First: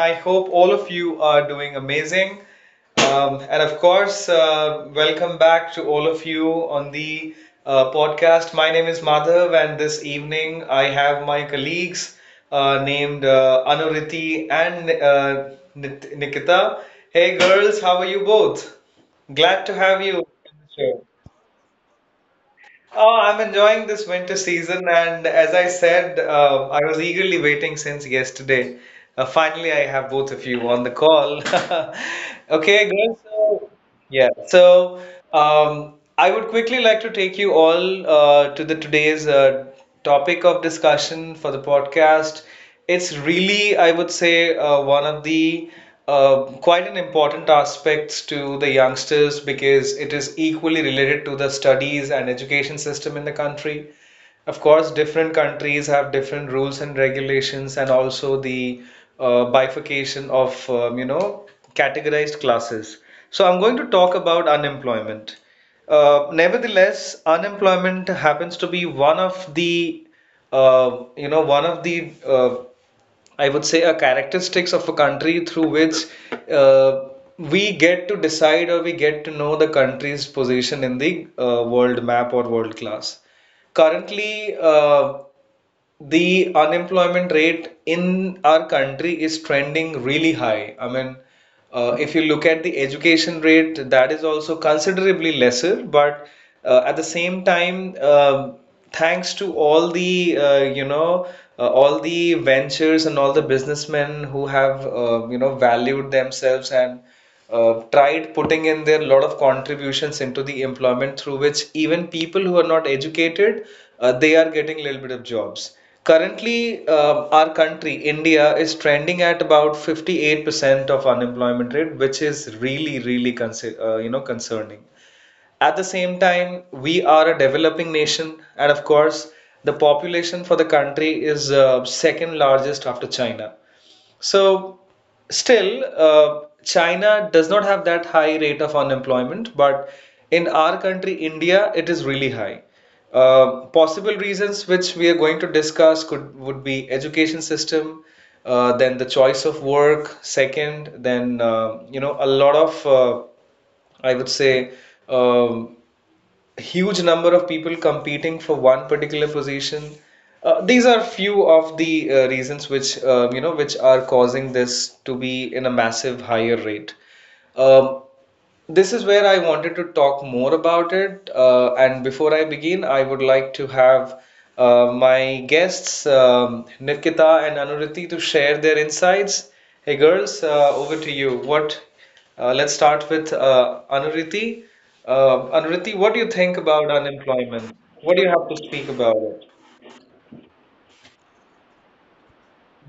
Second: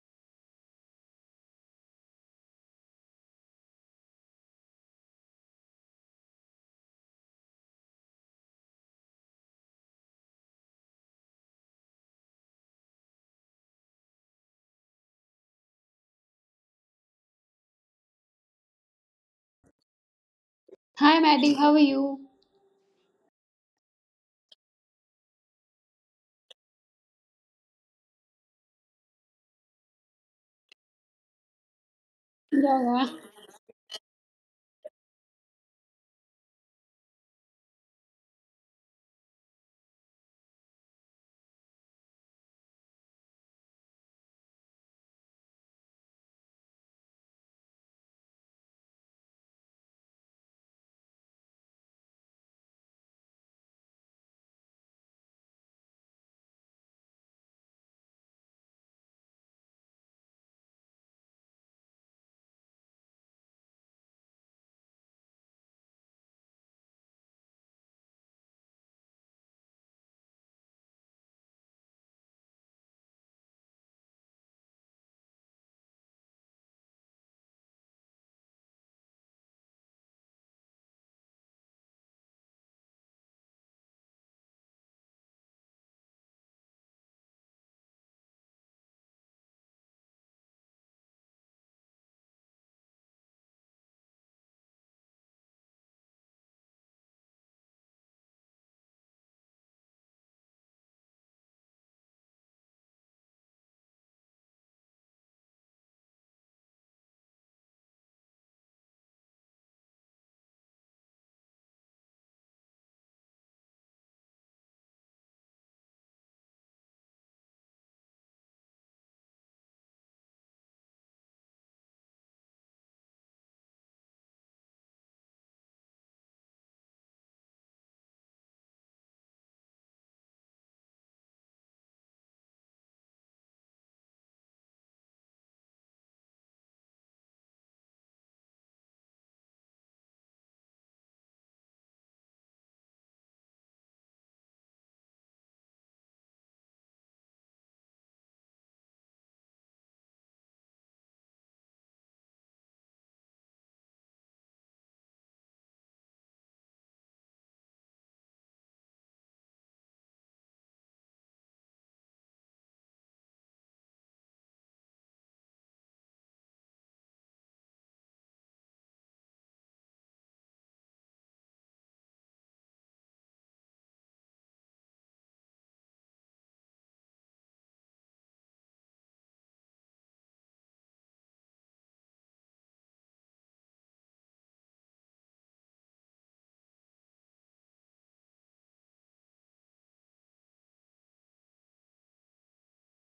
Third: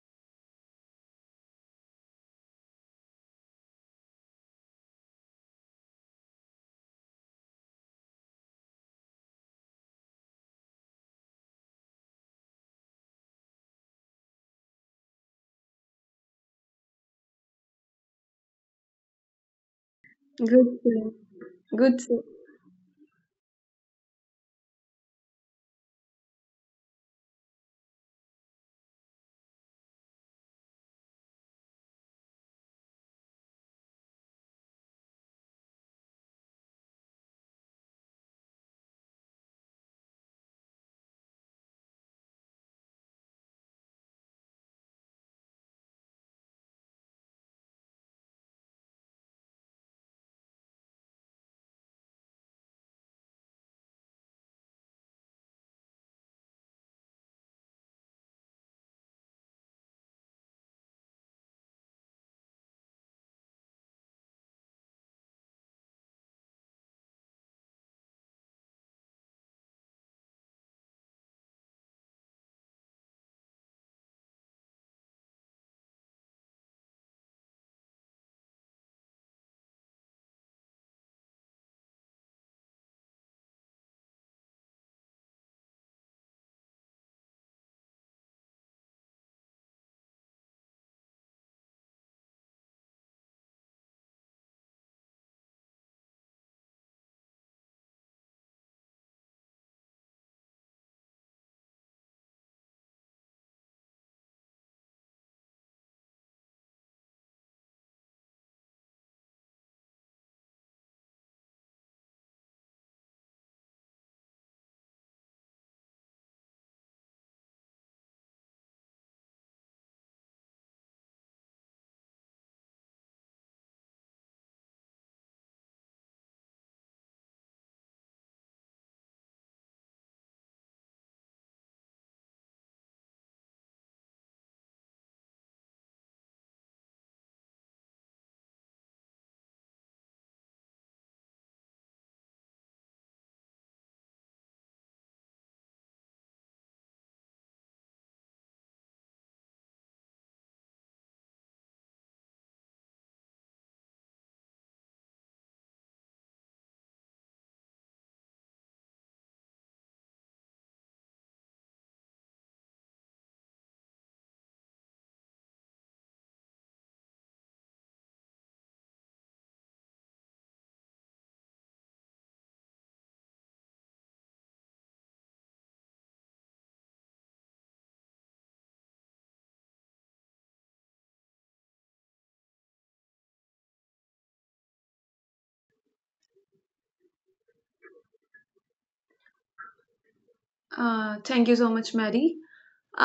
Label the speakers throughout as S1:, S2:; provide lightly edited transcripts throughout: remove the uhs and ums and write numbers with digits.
S1: I hope all of you are doing amazing. And of course, welcome back to all of you on the podcast. My name is Madhav, and this evening I have my colleagues named Anuriti and Nikita. Hey, girls, how are you both? Glad to have you on
S2: Good,
S1: the show.
S2: sir.
S3: Hi Maddie, how are
S2: Good, sir.
S3: you?
S1: Oh, I'm enjoying this winter season, and as I said, I was eagerly waiting since yesterday. Finally, I have both of you on the call.
S3: Yeah, yeah.
S1: Okay, guys. So, yeah, I would quickly like to take you all to the today's topic of discussion for the podcast. It's really, I would say, one of the quite an important aspects to the youngsters because it is equally related to the studies and education system in the country. Of course, different countries have different rules and regulations, and also the bifurcation of categorized classes. So I'm going to talk about unemployment. Nevertheless, unemployment happens to be one of the I would say, a characteristics of a country through which uh, we get to decide or we get to know the country's position in the world map or world class. Currently, the unemployment rate in our country is trending really high. I mean, if you look at the education rate, that is also considerably lesser, but at the same time, thanks to all the uh, you know all the ventures and all the businessmen who have valued themselves and tried putting in their lot of contributions into the employment, through which even people who are not educated, they are getting a little bit of jobs currently. Our country India is trending at about 58% of unemployment rate, which is really, really concerning. At the same time, we are a developing nation, and of course, the population for the country is second largest after China. So, still, China does not have that high rate of unemployment, but in our country, India, it is really high. Possible reasons which we are going to discuss could would be education system, then the choice of work, second, then a lot of I would say, um, huge number of people competing for one particular position. These are few of the reasons which you know which are causing this to be in a massive higher rate. Um, this is where I wanted to talk more about it. And before I begin, I would like to have my guests, Nikita and Anuriti, to share their insights. Hey, girls, over to you. What? Let's start with Anuriti. Anuriti, what do you think about unemployment? What do you have to speak about it?
S2: Thank you so much, Mary.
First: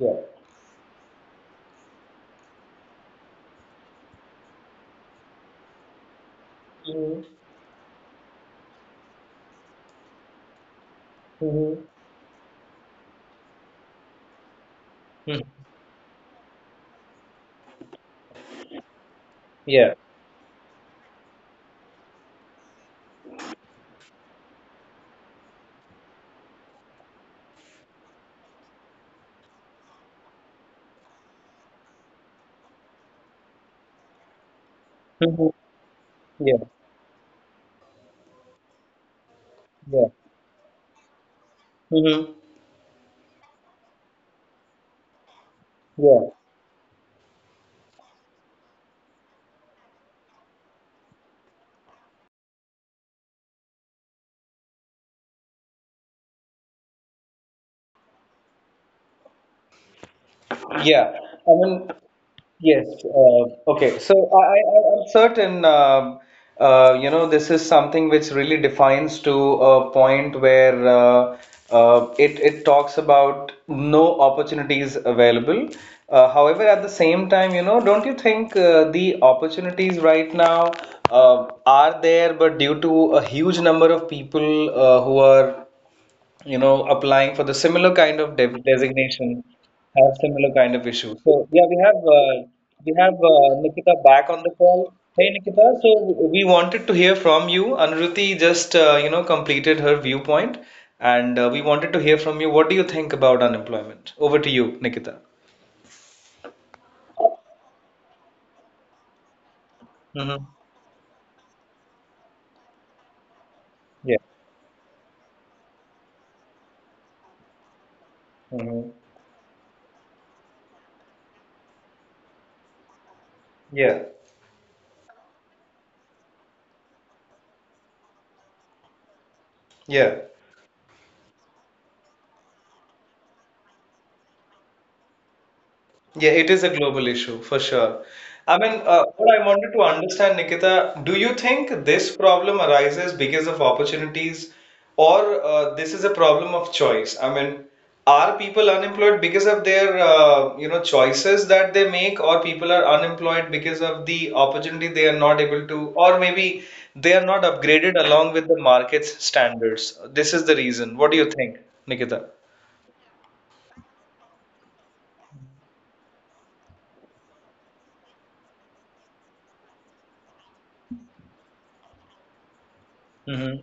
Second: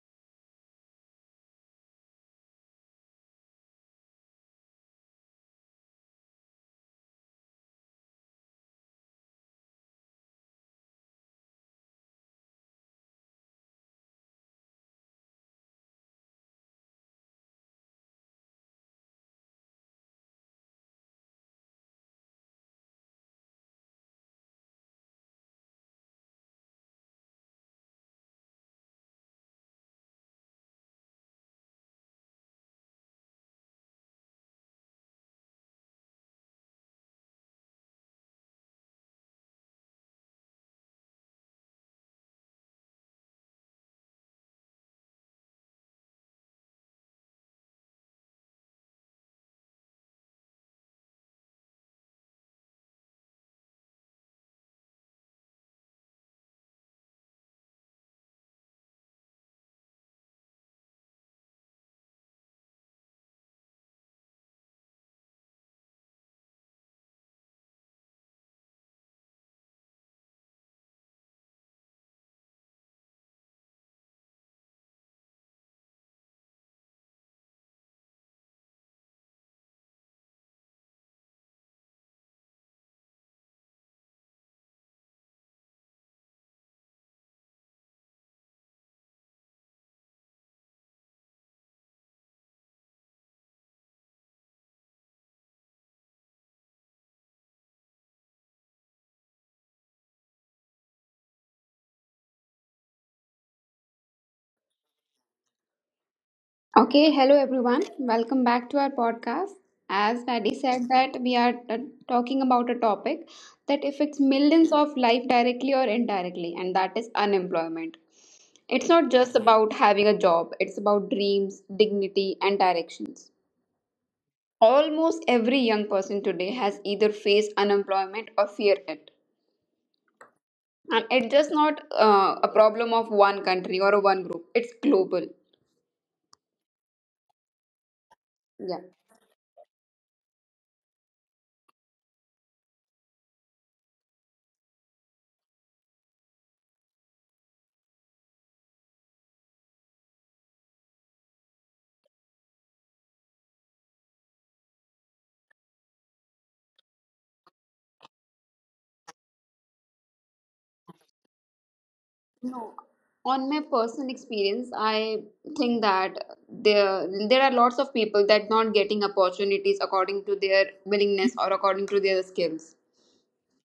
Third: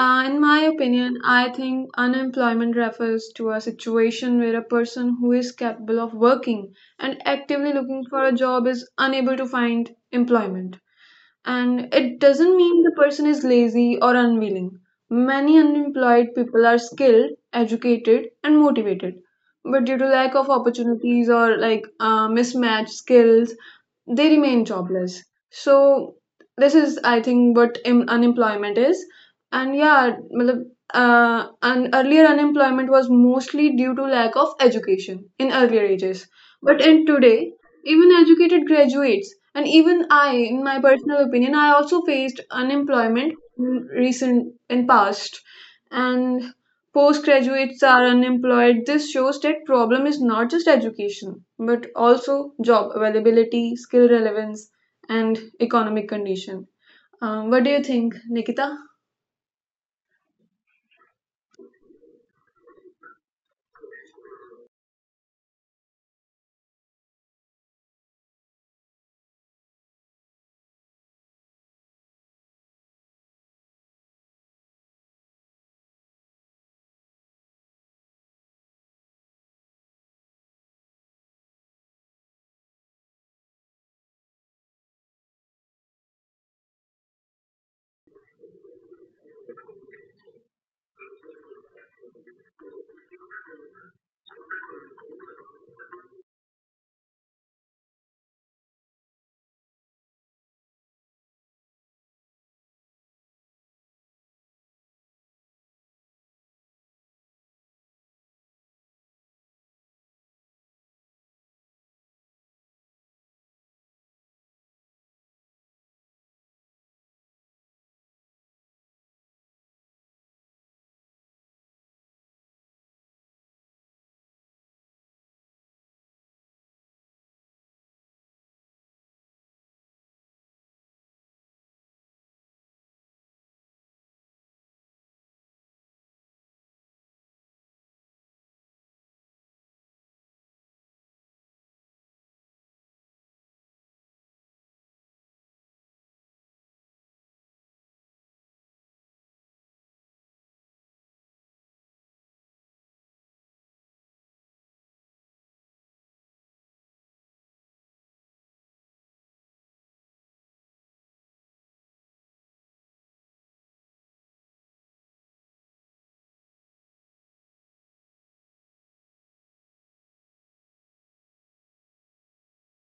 S1: Yeah.
S2: In my opinion, I think unemployment refers to a situation where a person who is capable of working and
S1: Mm-hmm.
S2: actively looking for a job is unable to find employment. And
S1: Mm-hmm.
S2: it doesn't mean the person is lazy or unwilling. Many unemployed people are skilled, educated, and motivated. But
S1: Yeah.
S2: due to lack of opportunities or like mismatched skills, they remain jobless. So this is, I think, what unemployment is. And yeah, matlab, and earlier unemployment was mostly due to lack of
S1: Mm-hmm.
S2: education in earlier
S1: Yeah.
S2: ages. But in today, even educated
S1: Yeah.
S2: graduates, and even I, in my personal
S1: Mm-hmm.
S2: opinion, I also faced unemployment in recent in past,
S1: Yeah.
S2: and postgraduates are unemployed. This shows that problem is not just education, but also job availability, skill relevance, and economic condition. What do you think, Nikita?
S1: Yeah, I mean, yes. Okay, so I'm certain. This is something which really defines to a point where it talks about no opportunities available. However, at the same time, you know, don't you think the opportunities right now are there, but due to a huge number of people who are, you know, applying for the similar kind of dev designation have similar kind of issues. So yeah, we have Nikita back on the call. Hey Nikita, so we wanted to hear from you. Anuruti just completed her viewpoint, and we wanted to hear from you. What do you think about unemployment? Over to you, Nikita.
S3: Okay, hello everyone. Welcome back to our podcast. As Maddie
S1: Mm-hmm.
S3: said that we are talking about a topic that affects
S1: Yeah.
S3: millions of life directly or indirectly, and that is unemployment. It's not
S1: Mm-hmm.
S3: just about having a job, it's about dreams, dignity and directions.
S1: Yeah.
S3: Almost every young person today has either faced unemployment or fear it.
S1: Yeah.
S3: And it's just not a problem of one country or one group. It's global.
S1: Yeah, it is a global issue for sure. I
S3: Yeah.
S1: mean, what I wanted to understand, Nikita, do you think this problem arises because of opportunities or this is a problem of choice? I mean, are people unemployed because of their choices that they make, or people are unemployed because of the opportunity they are not able to, or maybe they are not upgraded along with the market's standards? This is the reason. What do you think, Nikita?
S3: No, on my personal experience, I think that there are lots of people that not getting opportunities according to their willingness or according to their skills.
S1: Mm-hmm.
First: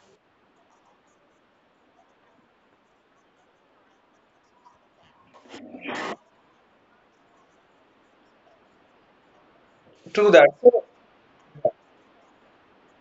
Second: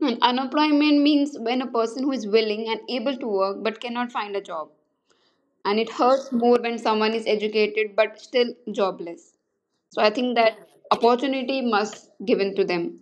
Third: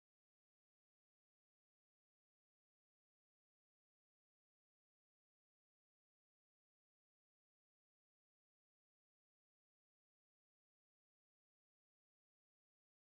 S3: Hmm, unemployment means when a person who is willing and able to work but cannot find a job, and it hurts more when someone is educated but still jobless. So I
S1: True
S3: think
S1: that.
S3: that
S1: So,
S3: opportunity must given to them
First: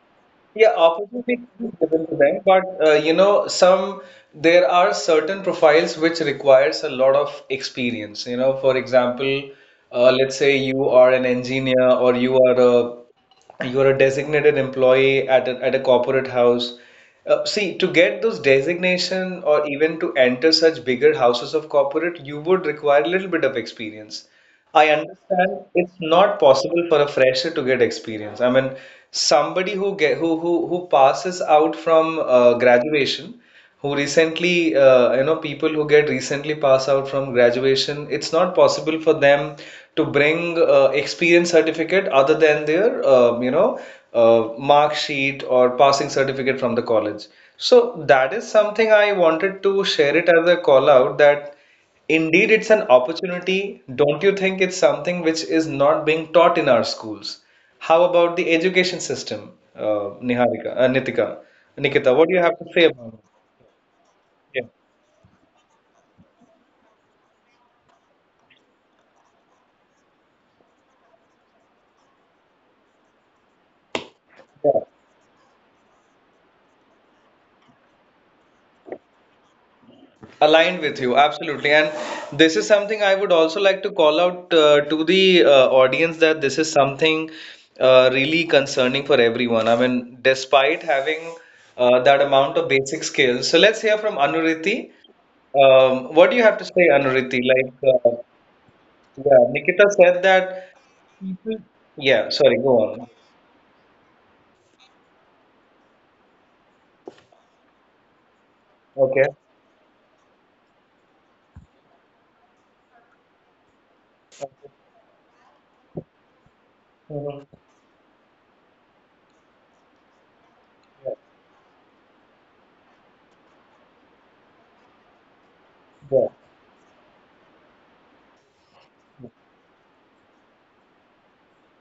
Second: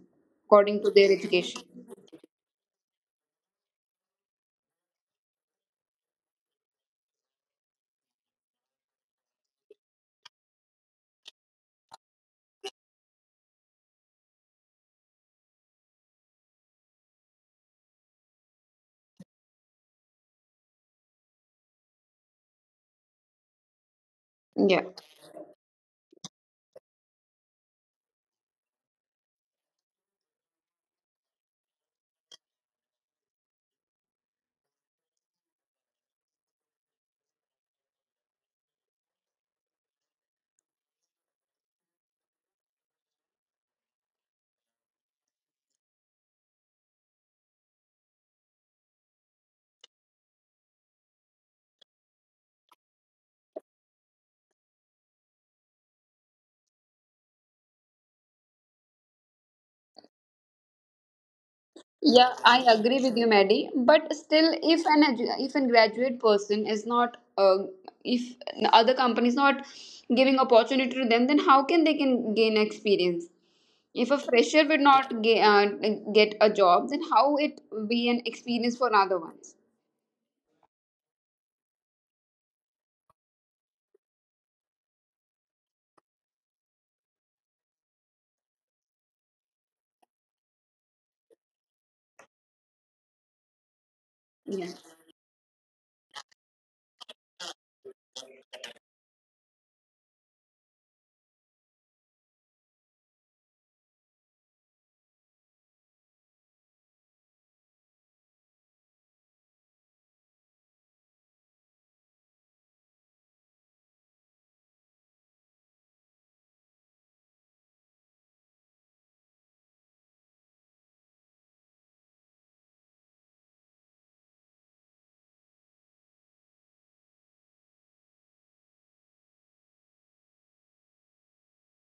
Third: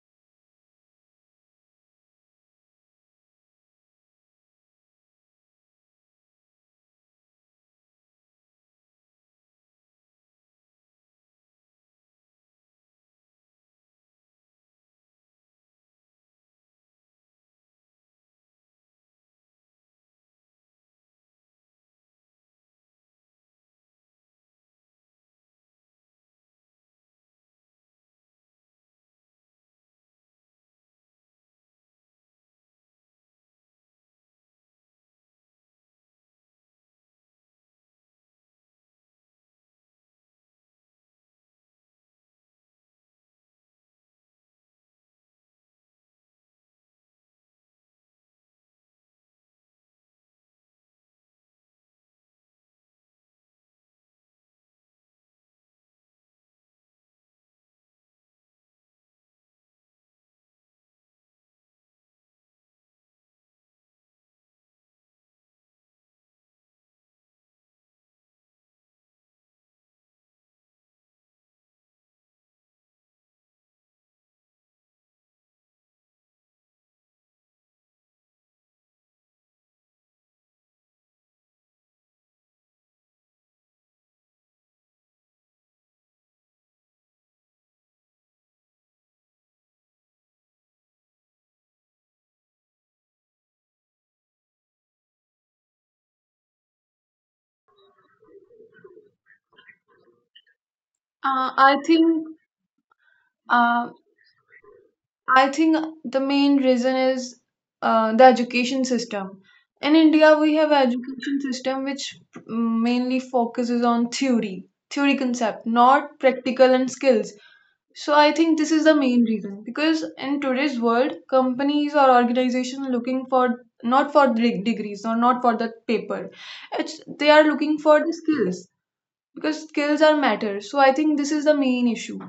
S1: yeah,
S3: according to their
S1: opportunity
S3: education.
S1: is given to them, but some there are certain profiles which requires a lot of experience. You know, for example, let's say you are an engineer or you are a designated employee at a corporate house. See, to get those designation or even to enter such bigger houses of corporate, you would require a little bit of experience.
S3: Yeah.
S1: I understand it's not possible for a fresher to get experience. I mean, somebody who passes out from graduation, who recently people who get recently pass out from graduation, it's not possible for them to bring experience certificate other than their um, you know mark sheet or passing certificate from the college. So that is something I wanted to share it as a call out that. Indeed, it's an opportunity. Don't you think it's something which is not being taught in our schools? How about the education system, Nikita? What do
S3: Yeah,
S1: you have to
S3: I
S1: say
S3: agree
S1: about it?
S3: with you, Maddie. But still,
S1: Yeah.
S3: if an edu- if a graduate person is not, if other companies not giving opportunity to them, then how can they can gain experience? If a fresher would not ga- get a job, then how it be an experience for other ones?
S1: Aligned with you, absolutely. And this is something I would also like to call out to the audience that this is something really concerning for everyone. I mean, despite having that amount of basic skills. So let's hear from
S3: Yeah.
S1: Anuriti. What do you have to say, Anuriti? Like, Yeah, Nikita said that.
S2: Uh, I think
S1: Yeah, sorry, go on.
S2: uh, I think the main reason is the education system.
S1: Okay.
S2: In India, we have education system which mainly focuses on theory, theory concept, not practical and skills.
S1: Mhm.
S2: So I think this is the main reason because in today's world,
S1: Yeah.
S2: companies or organizations looking for not for the degrees or not for the paper,
S1: Yeah.
S2: it's they are looking for the skills because skills are matter. So I think this is the main issue.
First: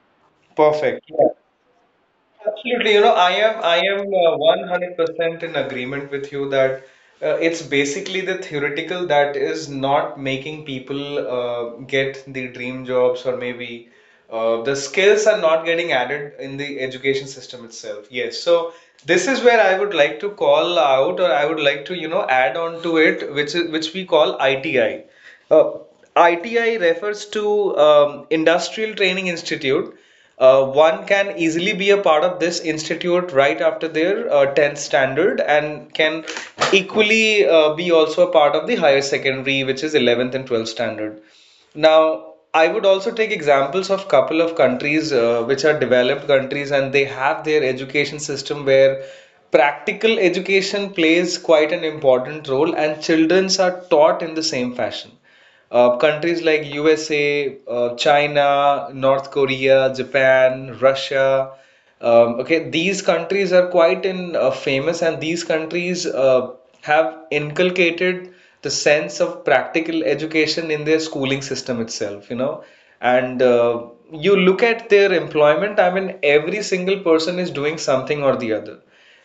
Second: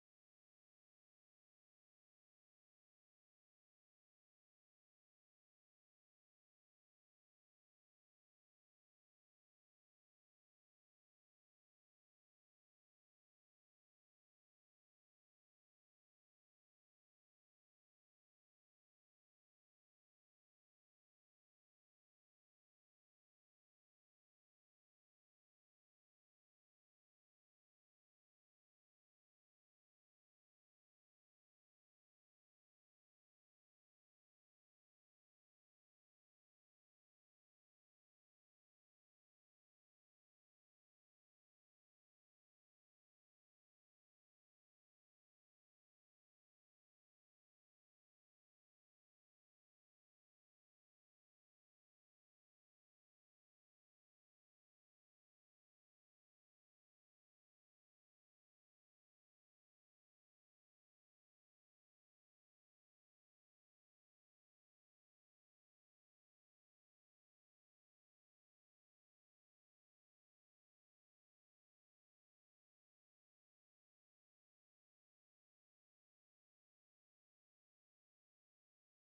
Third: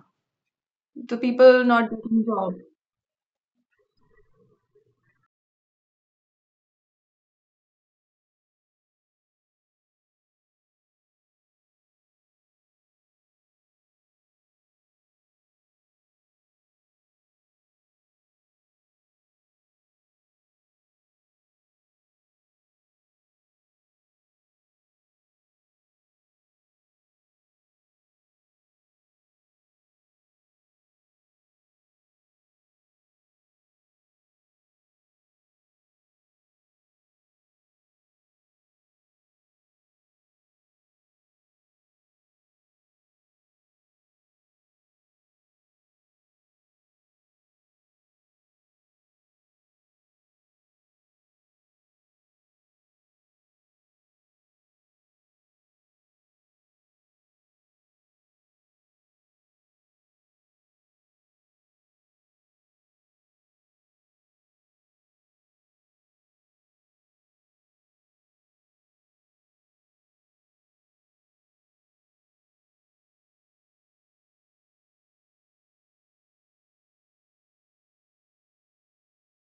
S1: Perfect.
S2: The
S1: Yeah.
S2: people not getting job.
S1: Absolutely, you know, I am 100% in agreement with you that it's basically the theoretical that is not making people get the dream jobs or maybe the skills are not getting added in the education system itself. Yes, so this is where I would like to call out or I would like to, you know, add on to it, which we call ITI. Uh, ITI refers to Industrial Training Institute. One can easily be a part of this institute right after their 10th standard, and can equally be also a part of the higher secondary, which is 11th and 12th standard. Now, I would also take examples of couple of countries which are developed countries, and they have their education system where practical education plays quite an important role, and childrens are taught in the same fashion. Countries like USA, China, North Korea, Japan, Russia. Okay, these countries are quite in famous, and these countries have inculcated the sense of practical education in their schooling system itself. You know, and you look at their employment. I mean, every single person is doing something or the other.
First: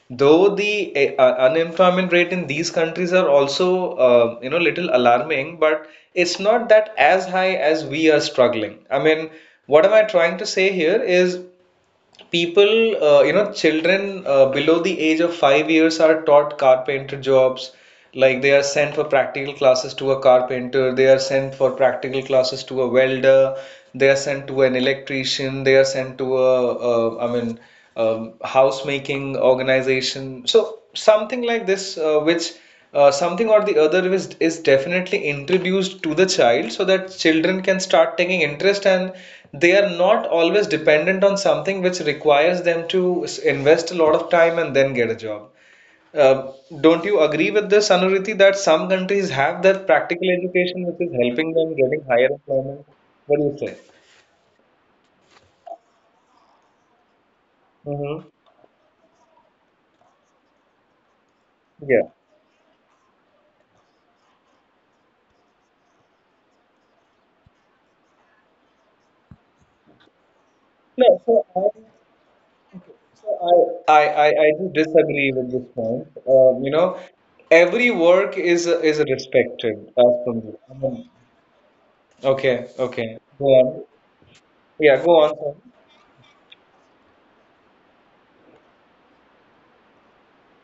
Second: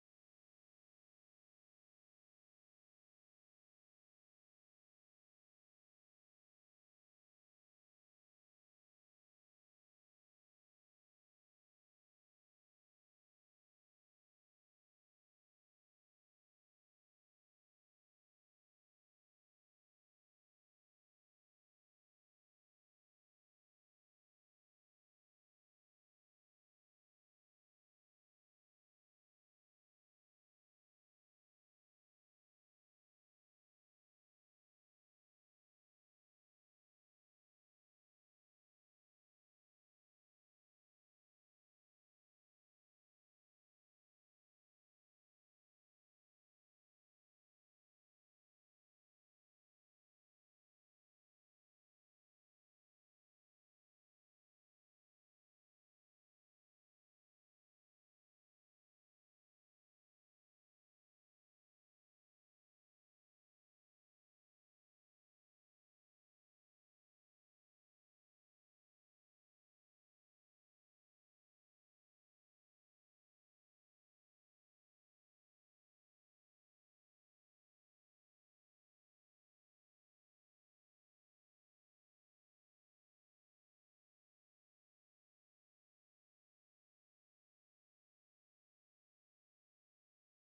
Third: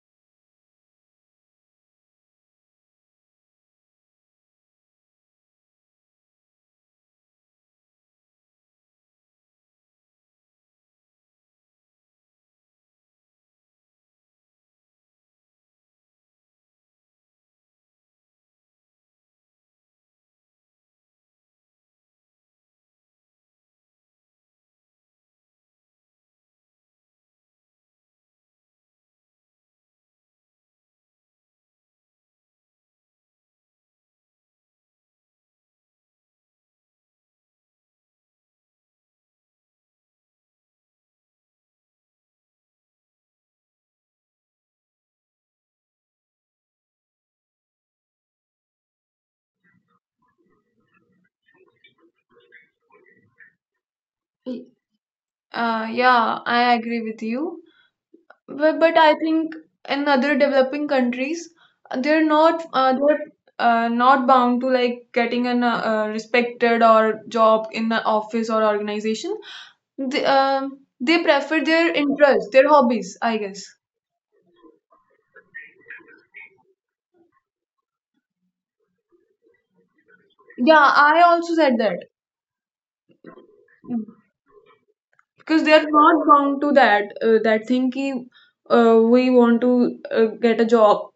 S1: Though the unemployment rate in these countries are also, little alarming, but it's not that as high as we are struggling. I mean, what am I trying to say here is people you know children below the age of 5 years are taught carpenter jobs, like they are sent for practical classes to a carpenter, they are sent for practical classes to a welder, they are sent to an electrician, they are sent to a house making organization, so something like this, which something or the other is definitely introduced to the child, so that children can start taking interest and they are not always dependent on something which requires them to invest a lot of time and then get a job. Uh, don't you agree with this, Anuriti, that some countries have that practical education which is helping them getting higher employment? What do you say?
S2: Yeah, I agree with you.
S1: Mm-hmm.
S2: But I think in other developing countries,
S1: Yeah.
S2: they're not bound to like getting an respected or job in an office or organization. They
S1: No,
S2: prefer
S1: so
S2: their interests, their hobbies, I guess.
S1: So, I, I, I do disagree with this point. Every work is respected as
S2: Yeah,
S1: from you. I
S2: I also
S1: mean,
S2: said that
S1: okay, okay. Go on. Yeah, go
S2: because they
S1: on.
S2: are
S1: Sam.
S2: not bound to that that thing ki, we want to get a job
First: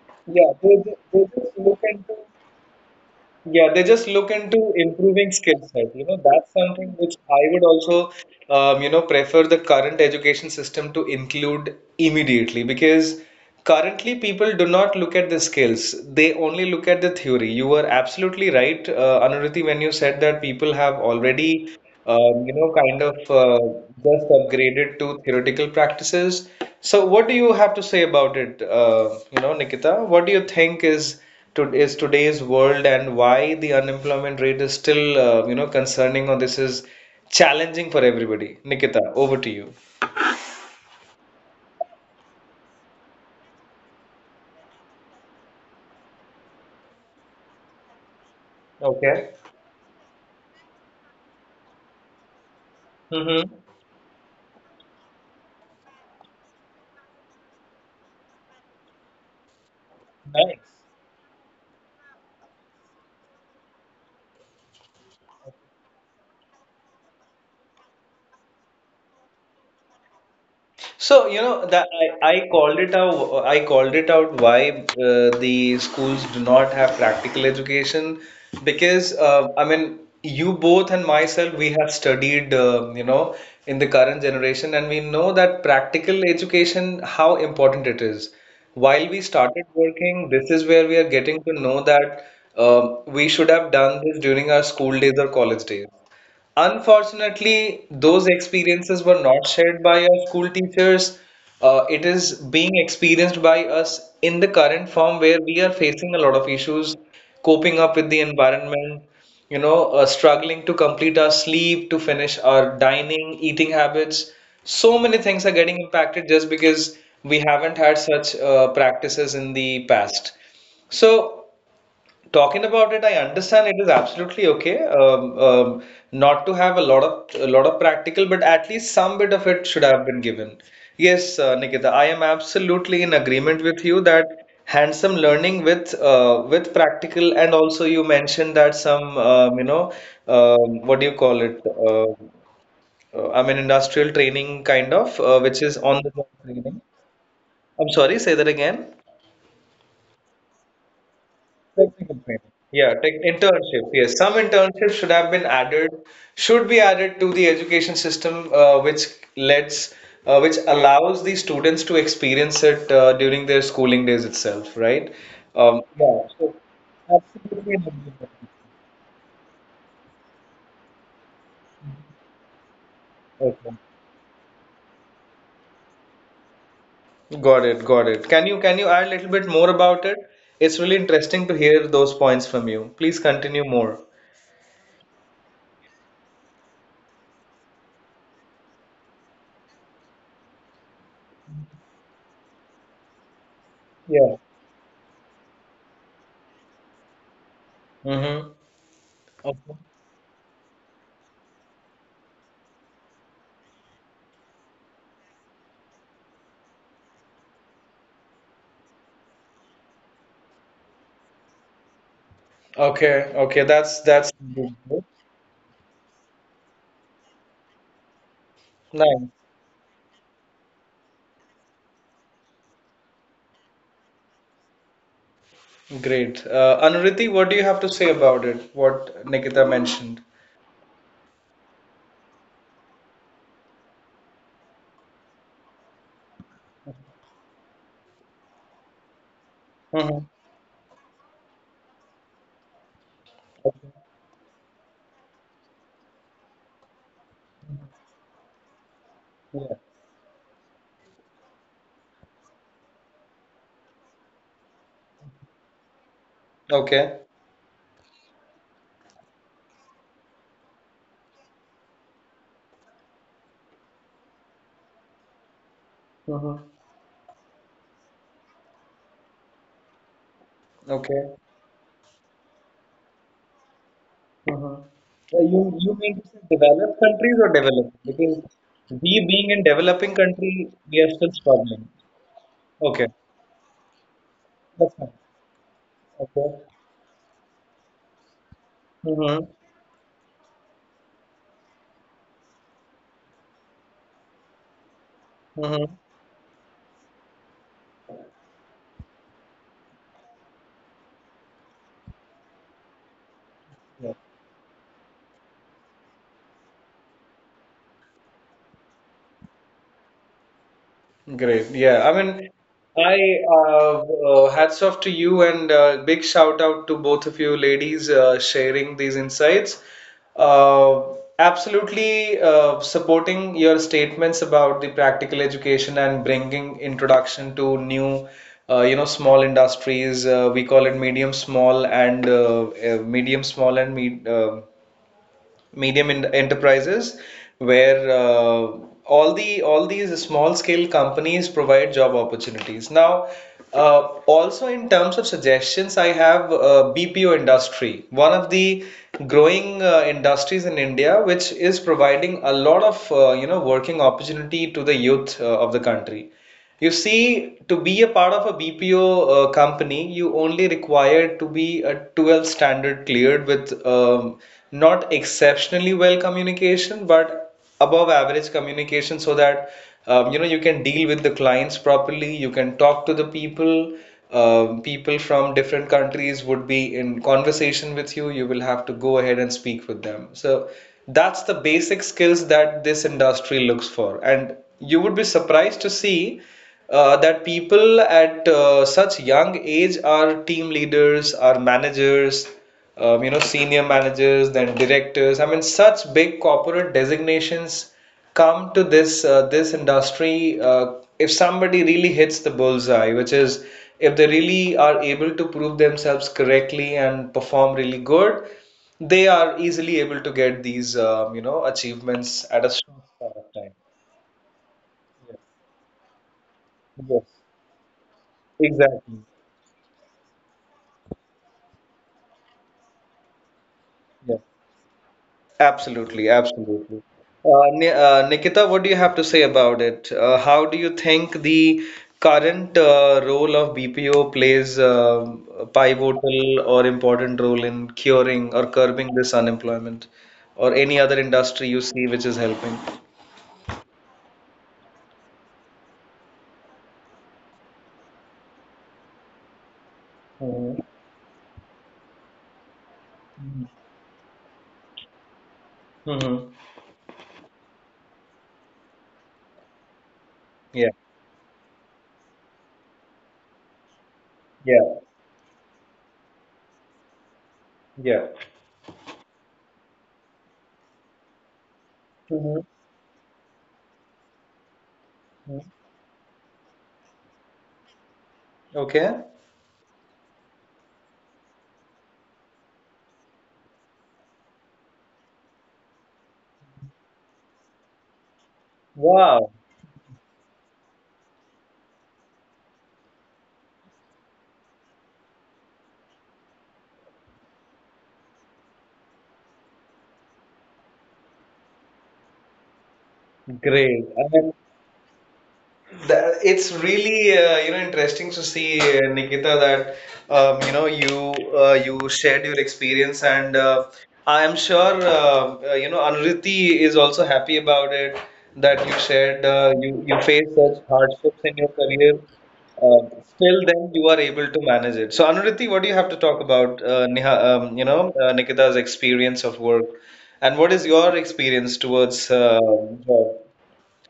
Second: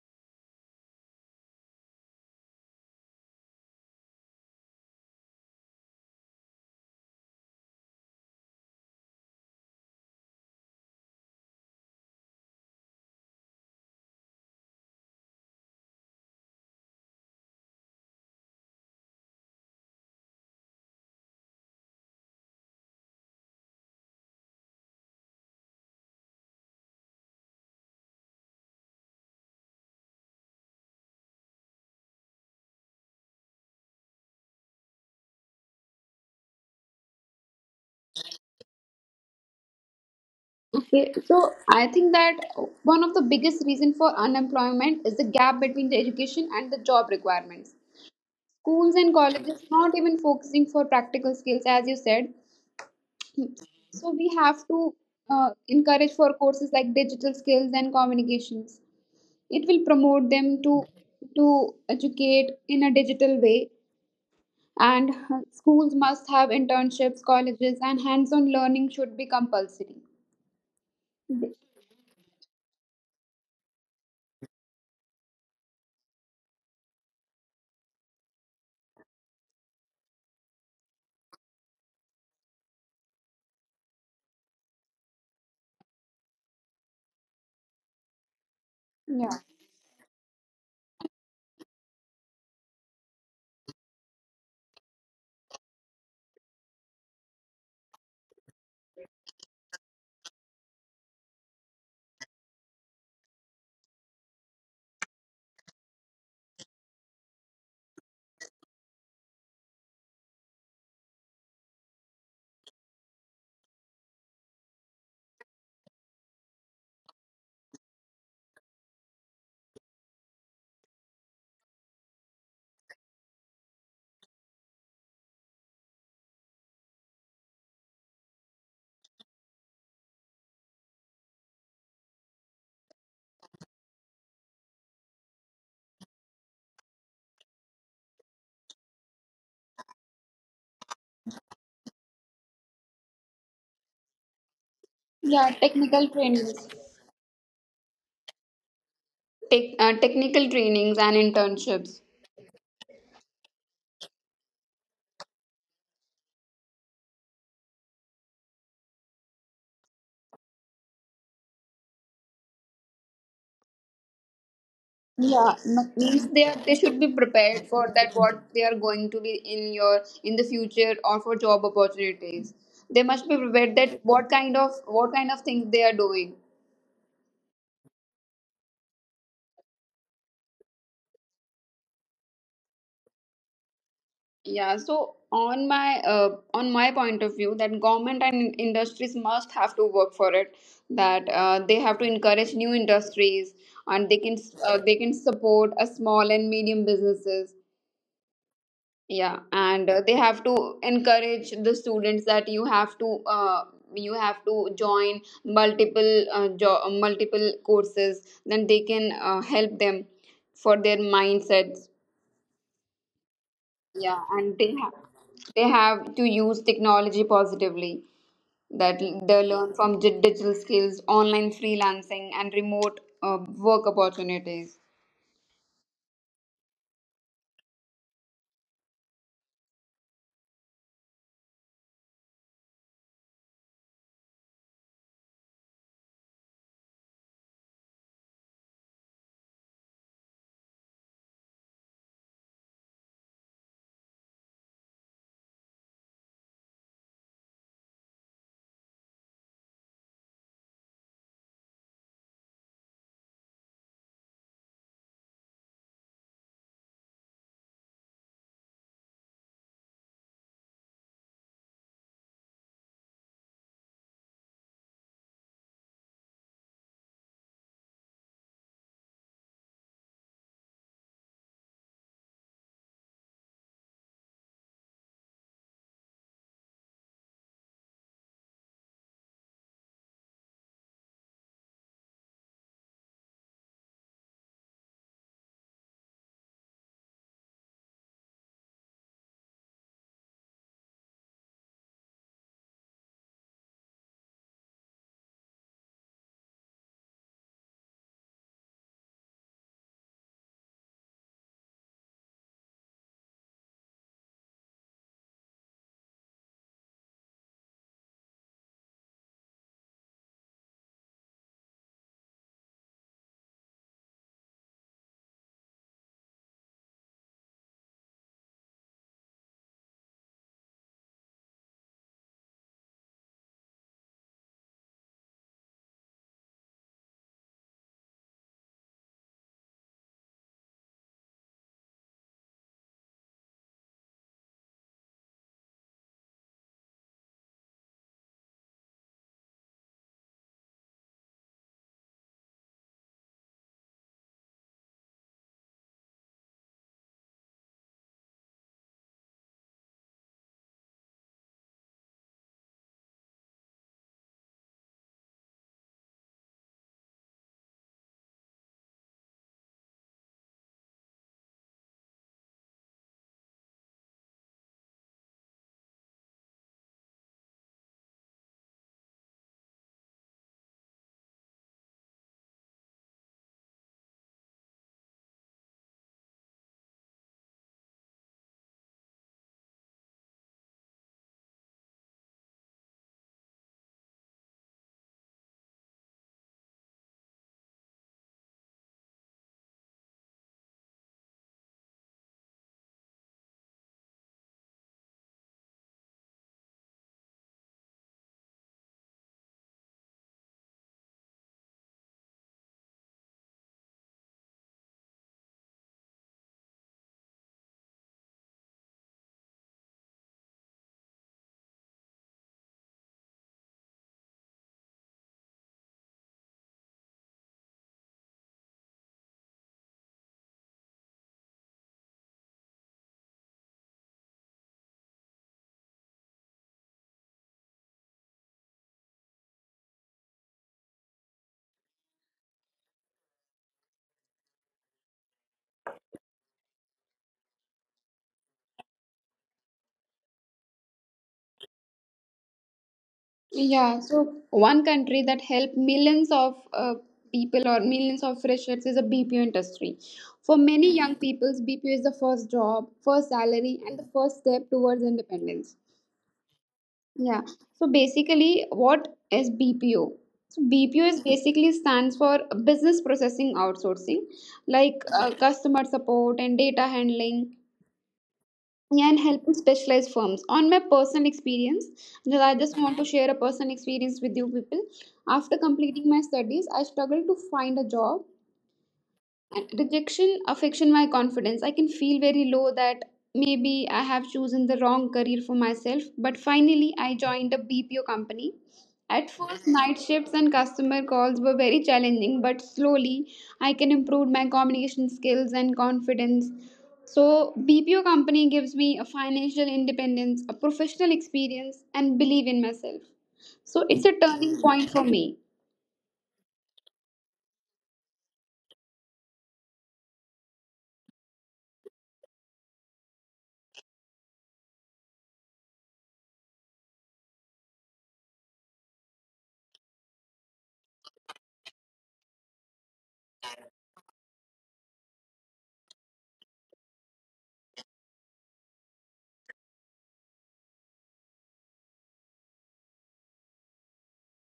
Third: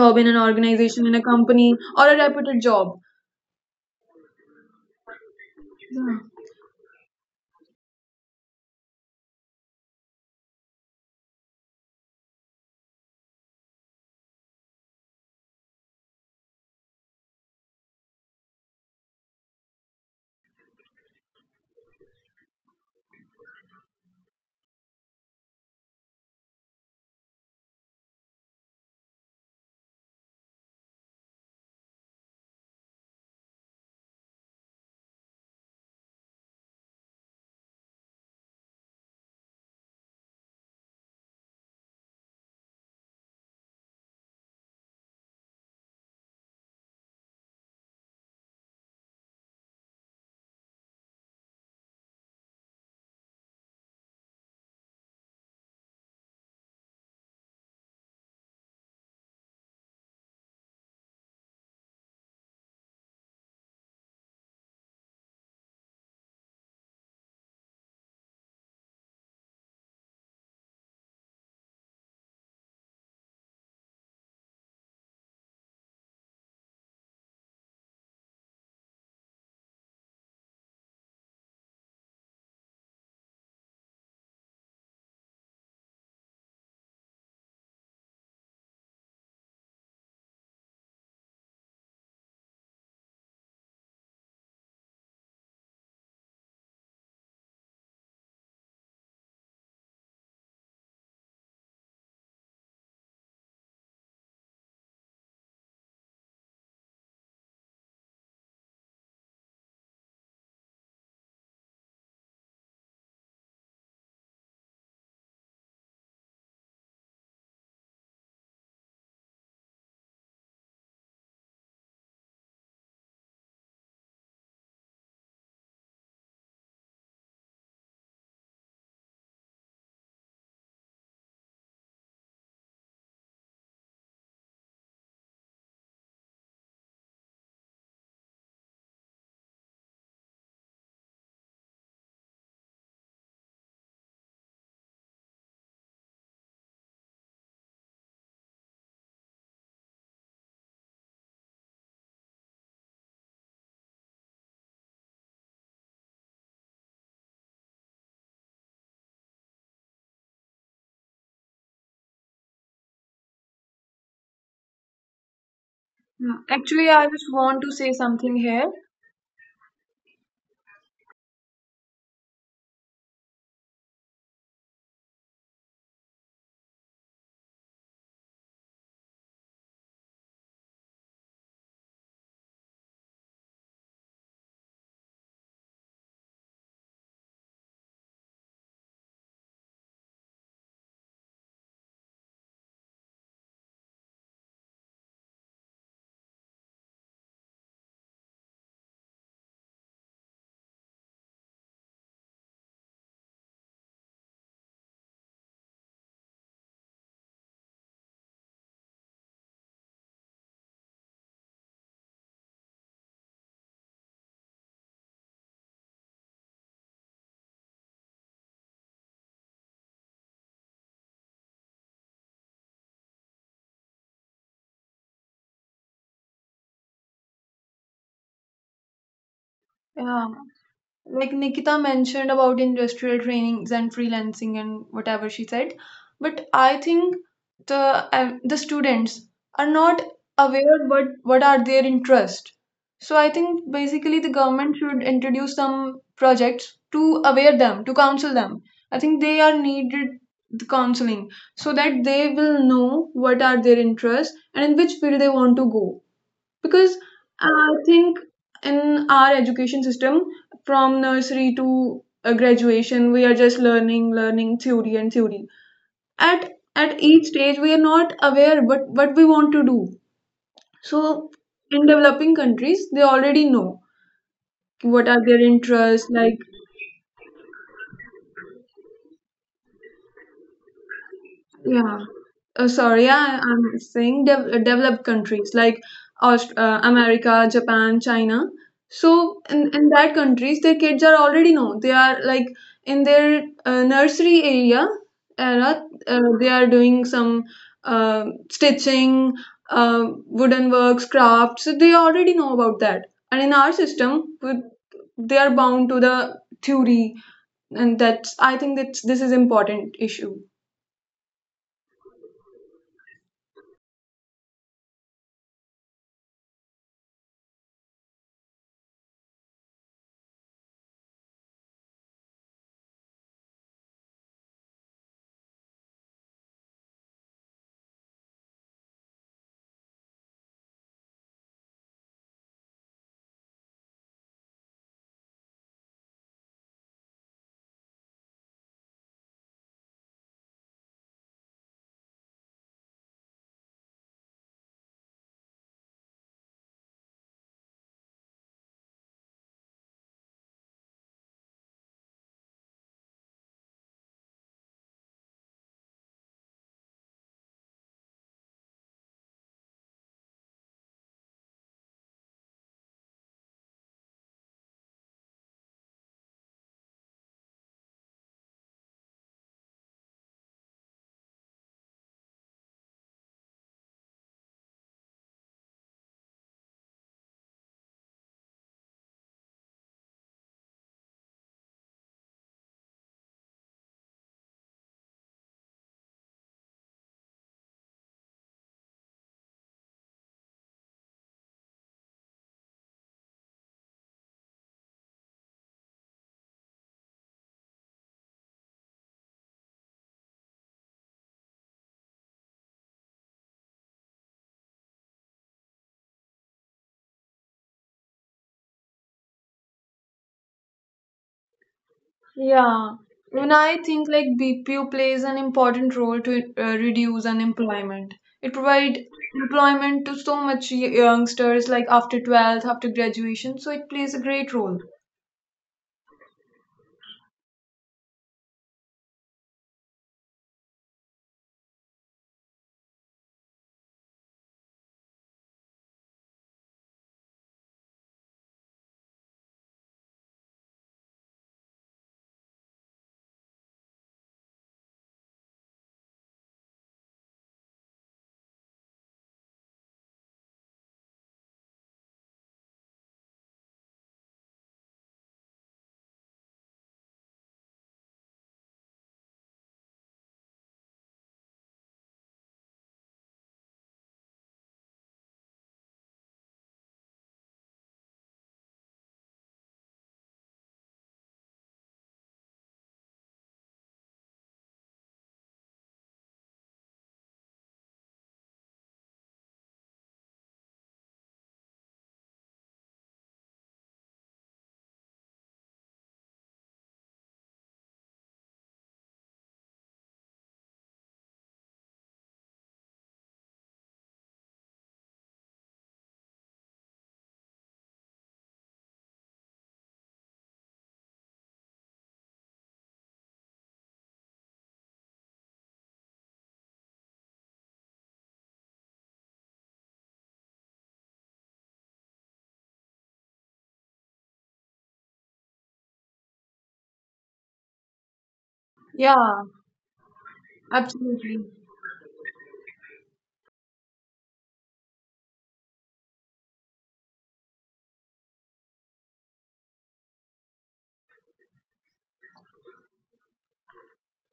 S2: job in an
S1: Yeah, they, they
S2: organization in a
S1: they just
S2: company
S1: look
S2: or
S1: into
S2: a reputed job.
S1: Yeah, they just look into improving skill set. You know, that's something which I would also, prefer the current education system to include immediately, because currently people do not look at the skills. They only look at the theory. You were absolutely right, Anuruti, when you said that people have already, kind of just upgraded to theoretical practices. So, what do you have to say about it, Nikita? What do you think is today's world and why the unemployment rate is still concerning, or this is challenging for everybody. Nikita, over to you.
S3: Okay, so I think that one of the biggest reason for unemployment is the gap between the education and the job requirements. Schools and
S1: Okay.
S3: colleges not even focusing for practical skills, as you said,
S1: Mm-hmm.
S3: so we have to encourage for courses like digital skills and communications. It will promote them to educate in a digital way, and schools must have internships, colleges and hands on learning should be compulsory.
S1: So, you know that I called it out. I called it out why the schools do not have practical education because you both and myself we have studied in the current generation, and we know that practical education how important it is. While we
S3: Yeah,
S1: started working, this is where we are getting to know that we should have done this during our school days or college days. Unfortunately, those experiences were not shared by our school teachers. It is being experienced by us in the current form where we are facing a lot of issues, coping up with the environment, struggling to complete our sleep, to finish our dining, eating habits. So many things are getting impacted just because we haven't had such practices in the past. So, talking about it, I understand it is absolutely okay, not to have a lot of practical, but at least some bit of it should have been given. Yes, Nikita, I am absolutely in agreement with you that hands-on learning with practical, and also you mentioned that some what do you call it? Industrial training kind of, which
S3: yeah,
S1: is on the
S3: technical
S1: job training.
S3: trainings.
S1: I'm sorry, say that again.
S3: Technical trainings and
S1: Technical
S3: internships.
S1: training. Yeah, tech internships. Yes, some internships should have been added, should be added to the education system, lets, which allows the students to experience it during their schooling days itself, right?
S3: Yeah,
S1: Yeah,
S2: Yeah.
S3: means
S1: so
S3: they are,
S2: Actually,
S3: they
S2: I
S3: should
S2: just
S3: be
S2: want to
S1: absolutely, an
S3: prepared
S2: say
S3: for
S1: improvement.
S3: that
S2: something
S3: what
S2: here.
S3: they are going to be in your in the future or for job opportunities. They must be
S1: Okay,
S3: prepared that what kind of things they are doing.
S1: got it, got it. Can you add a little bit more about it? It's really interesting to hear those points from you. Please continue more.
S3: Yeah, so on my on my point of view, that government and industries must have to work for it. That they have to encourage new industries, and
S1: Yeah.
S3: they can support a small and medium businesses.
S1: Mm-hmm.
S3: Yeah,
S1: Okay.
S3: and they have to encourage the students that you have to join multiple multiple courses, then they can help them for their mindsets.
S1: Okay, okay,
S3: Yeah,
S1: that's
S3: and they have to use technology positively, that they
S1: nice.
S3: learn from digital skills, online freelancing and remote work opportunities.
S1: Great. Anuriti, what do you have to say about it? What Nikita
S2: Yeah,
S1: mentioned?
S2: like Nikita mentioned about industrial trainings and freelancing and whatever she said, but I think the the students are not
S1: Mm-hmm.
S2: aware what are their interest. So I think basically the government should introduce some projects to aware them, to counsel them. I think they are
S1: Yeah.
S2: needed the counseling so that they will know what are their interests and in which field they want to go. Because
S1: Okay.
S2: I think in our education system from nursery to graduation we are just learning learning theory and theory at
S1: Mm-hmm.
S2: at each stage we are not aware what we want to do so
S1: Okay.
S2: in developing countries they already know
S1: Mm-hmm.
S2: what are their
S1: You
S2: interests
S1: mean to
S2: like.
S1: say developed countries or developed? Because we being in developing country, we are still struggling.
S2: Yeah. Uh, sorry,
S1: Okay.
S2: I, I'm saying dev- uh, developed
S1: That's fine.
S2: countries like
S1: Okay.
S2: America, Japan, China. So
S1: Mm-hmm.
S2: in that countries, their kids are already know. They are like in their nursery area era.
S1: Mm-hmm.
S2: They are doing some uh, stitching, wooden works, crafts. So they already know about that. And in our system, they are bound to the theory, and that's I think that this is important issue.
S1: Great. Yeah. I mean, I uh, hats off to you, and big shout out to both of you ladies sharing these insights. Uh, absolutely supporting your statements about the practical education and bringing introduction to new, you know, small industries. We call it medium small and me medium in enterprises where all these small scale companies provide job opportunities now. uh, Also, in terms of suggestions, I have BPO industry, one of the growing industries in India, which is providing a lot of, you know, working opportunity to the youth of the country. You see, to be a part of a BPO company, you only require to be a 12th standard cleared with not exceptionally well communication, but above average communication, so that you can deal with the clients properly, you can talk to the people. People from different countries would be in conversation with you. You will have to go ahead and speak with them. So that's the basic skills that this industry looks for, and you would be surprised to see that people at such young age are team leaders, are managers, senior managers, then directors. I mean, such big corporate designations come to this this industry. If somebody really hits the bullseye, which is, if they really are able to prove themselves correctly and perform really good, they are easily able to get these, you know, achievements at a
S2: Yeah,
S1: short span of
S2: even
S1: time.
S2: I think like BPO plays an important role to reduce
S1: Yes,
S2: unemployment. It provides
S1: exactly.
S2: employment to so much youngsters like after 12th, after graduation, so it plays a
S1: Yes,
S2: great role.
S1: absolutely, absolutely. Nikita, what do you have to say about it? How do you think the current role of BPO plays, a pivotal or important role in curing or curbing this unemployment, or any other industry you see which is helping?
S3: Yeah, so one country that helped millions of people or millions of freshers is the BPO industry. For many
S1: Mm-hmm.
S3: young people, BPO is the first job, first salary, and the first step towards independence.
S1: Mm-hmm.
S3: Yeah. So basically, what is BPO? So
S1: Yeah,
S3: BPO is basically stands for business processing outsourcing, like
S1: yeah,
S3: customer support and data handling.
S1: yeah.
S3: Yeah, and helping specialized firms. On my personal experience, that I
S1: Mhm.
S3: just want to share a personal experience with you people. After completing my studies, I struggled to find a job,
S1: Okay.
S3: and rejection affection my confidence. I can feel very low that maybe I have chosen the wrong career for myself, but finally I joined a BPO company. At first,
S1: Wow.
S3: night shifts and customer calls were very challenging, but slowly I can improve my communication skills and confidence. So BPO company gives me a financial independence, a professional experience and believe in myself. So it's a
S1: Great.
S3: turning
S1: I
S3: point for me.
S1: That, it's really, you know, interesting to see, Nikita, that you shared your experience, and I am sure you know Anuriti is also happy about it, that you
S2: Yeah,
S1: shared, you faced such
S2: absolutely.
S1: hardships in your career. um, Still then you are able to manage it. So Anuriti, what do you have to talk about, Neha, you know Nikita's experience of work, and what is your experience towards job?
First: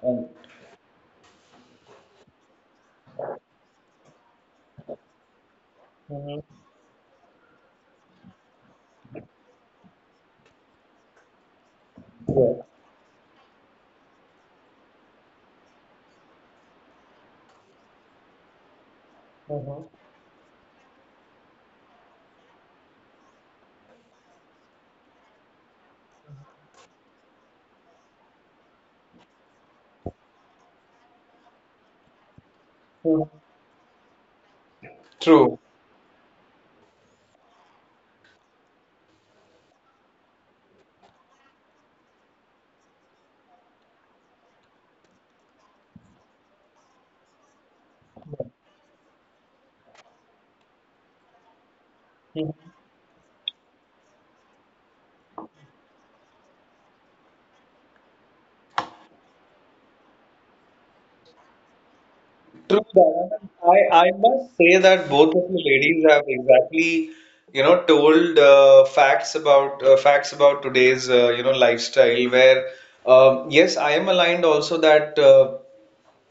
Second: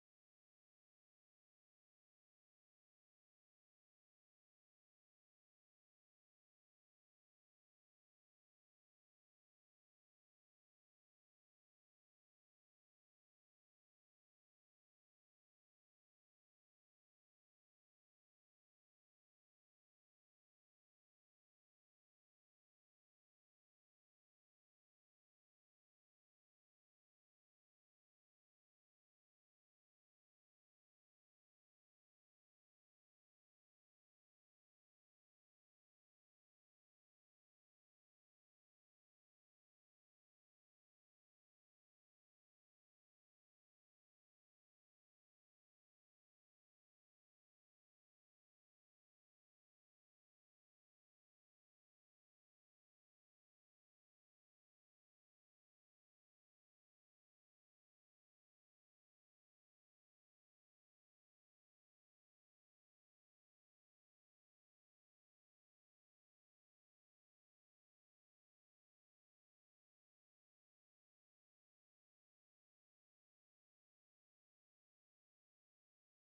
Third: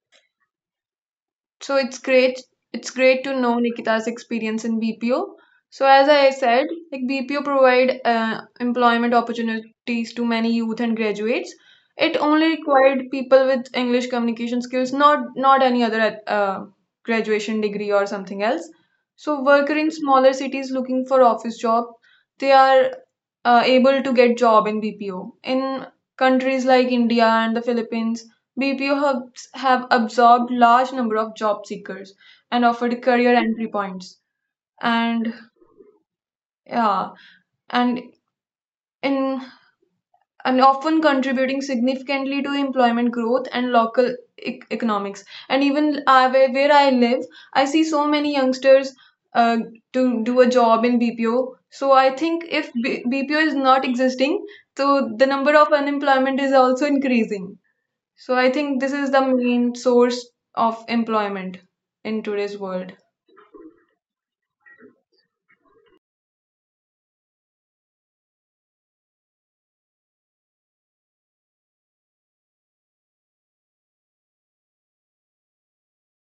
S1: And,
S2: So it's great. It's great to know Nikita's experience in BPO. So as I
S1: Mhm.
S2: said, like BPO provide employment opportunities to many youth and graduates. It only
S1: Yeah.
S2: required people with English communication skills, not any other graduation degree or something else. So worker
S1: Mhm.
S2: in smaller cities looking for office job, they are able to get job in BPO. In countries like India and the Philippines, BPO hubs have absorbed large number of job seekers and offered
S1: Mhm.
S2: career entry points. And
S1: True.
S2: yeah, and in and often contributing significantly to employment growth and local economics. And even where I live, I see so many youngsters uh, to do a job in BPO. So I think
S1: Mhm.
S2: if BPO is not existing, so the number of unemployment is also increasing. So I think this is the main source of employment in today's
S1: True,
S2: world.
S1: Dara. I, I must say that both of you ladies have exactly, you know, told, facts about, facts about today's, you know, lifestyle. Where, yes, I am aligned also that.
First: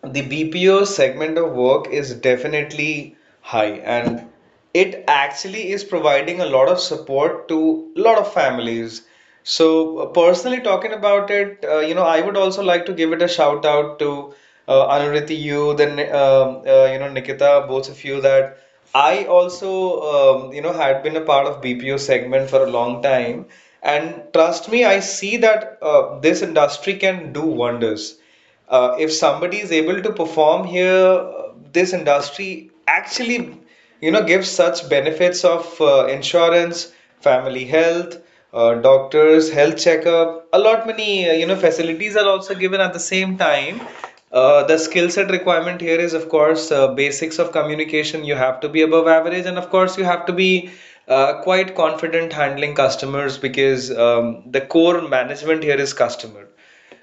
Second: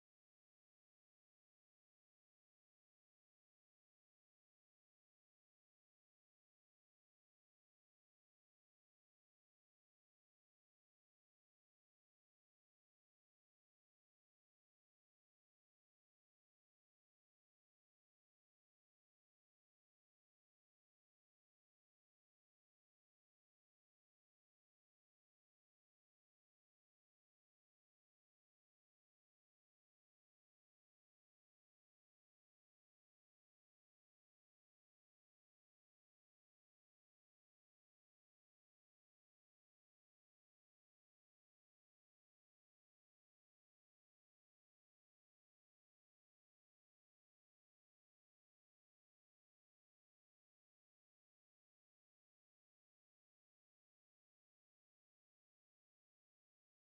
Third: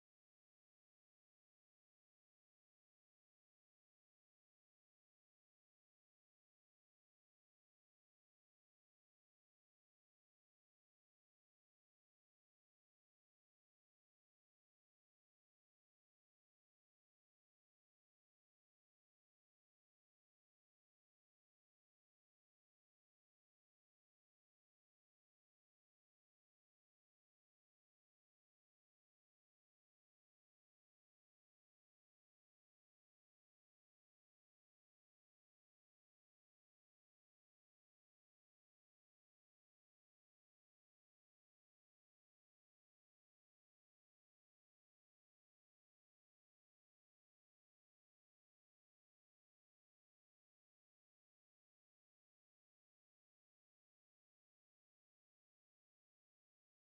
S1: The BPO segment of work is definitely high, and it actually is providing a lot of support to a lot of families. So, personally talking about it, you know, I would also like to give it a shout out to, Anuriti, you, then Nikita, both of you, that I also, you know, had been a part of BPO segment for a long time, and trust me, I see that, this industry can do wonders, if somebody is able to perform here. Uh, this industry actually, you know, gives such benefits of, insurance, family health, doctors, health checkup. A lot many, you know, facilities are also given at the same time. The skill set requirement here is, of course, basics of communication. You have to be above average, and of course, you have to be, quite confident handling customers because, the core management here is customer.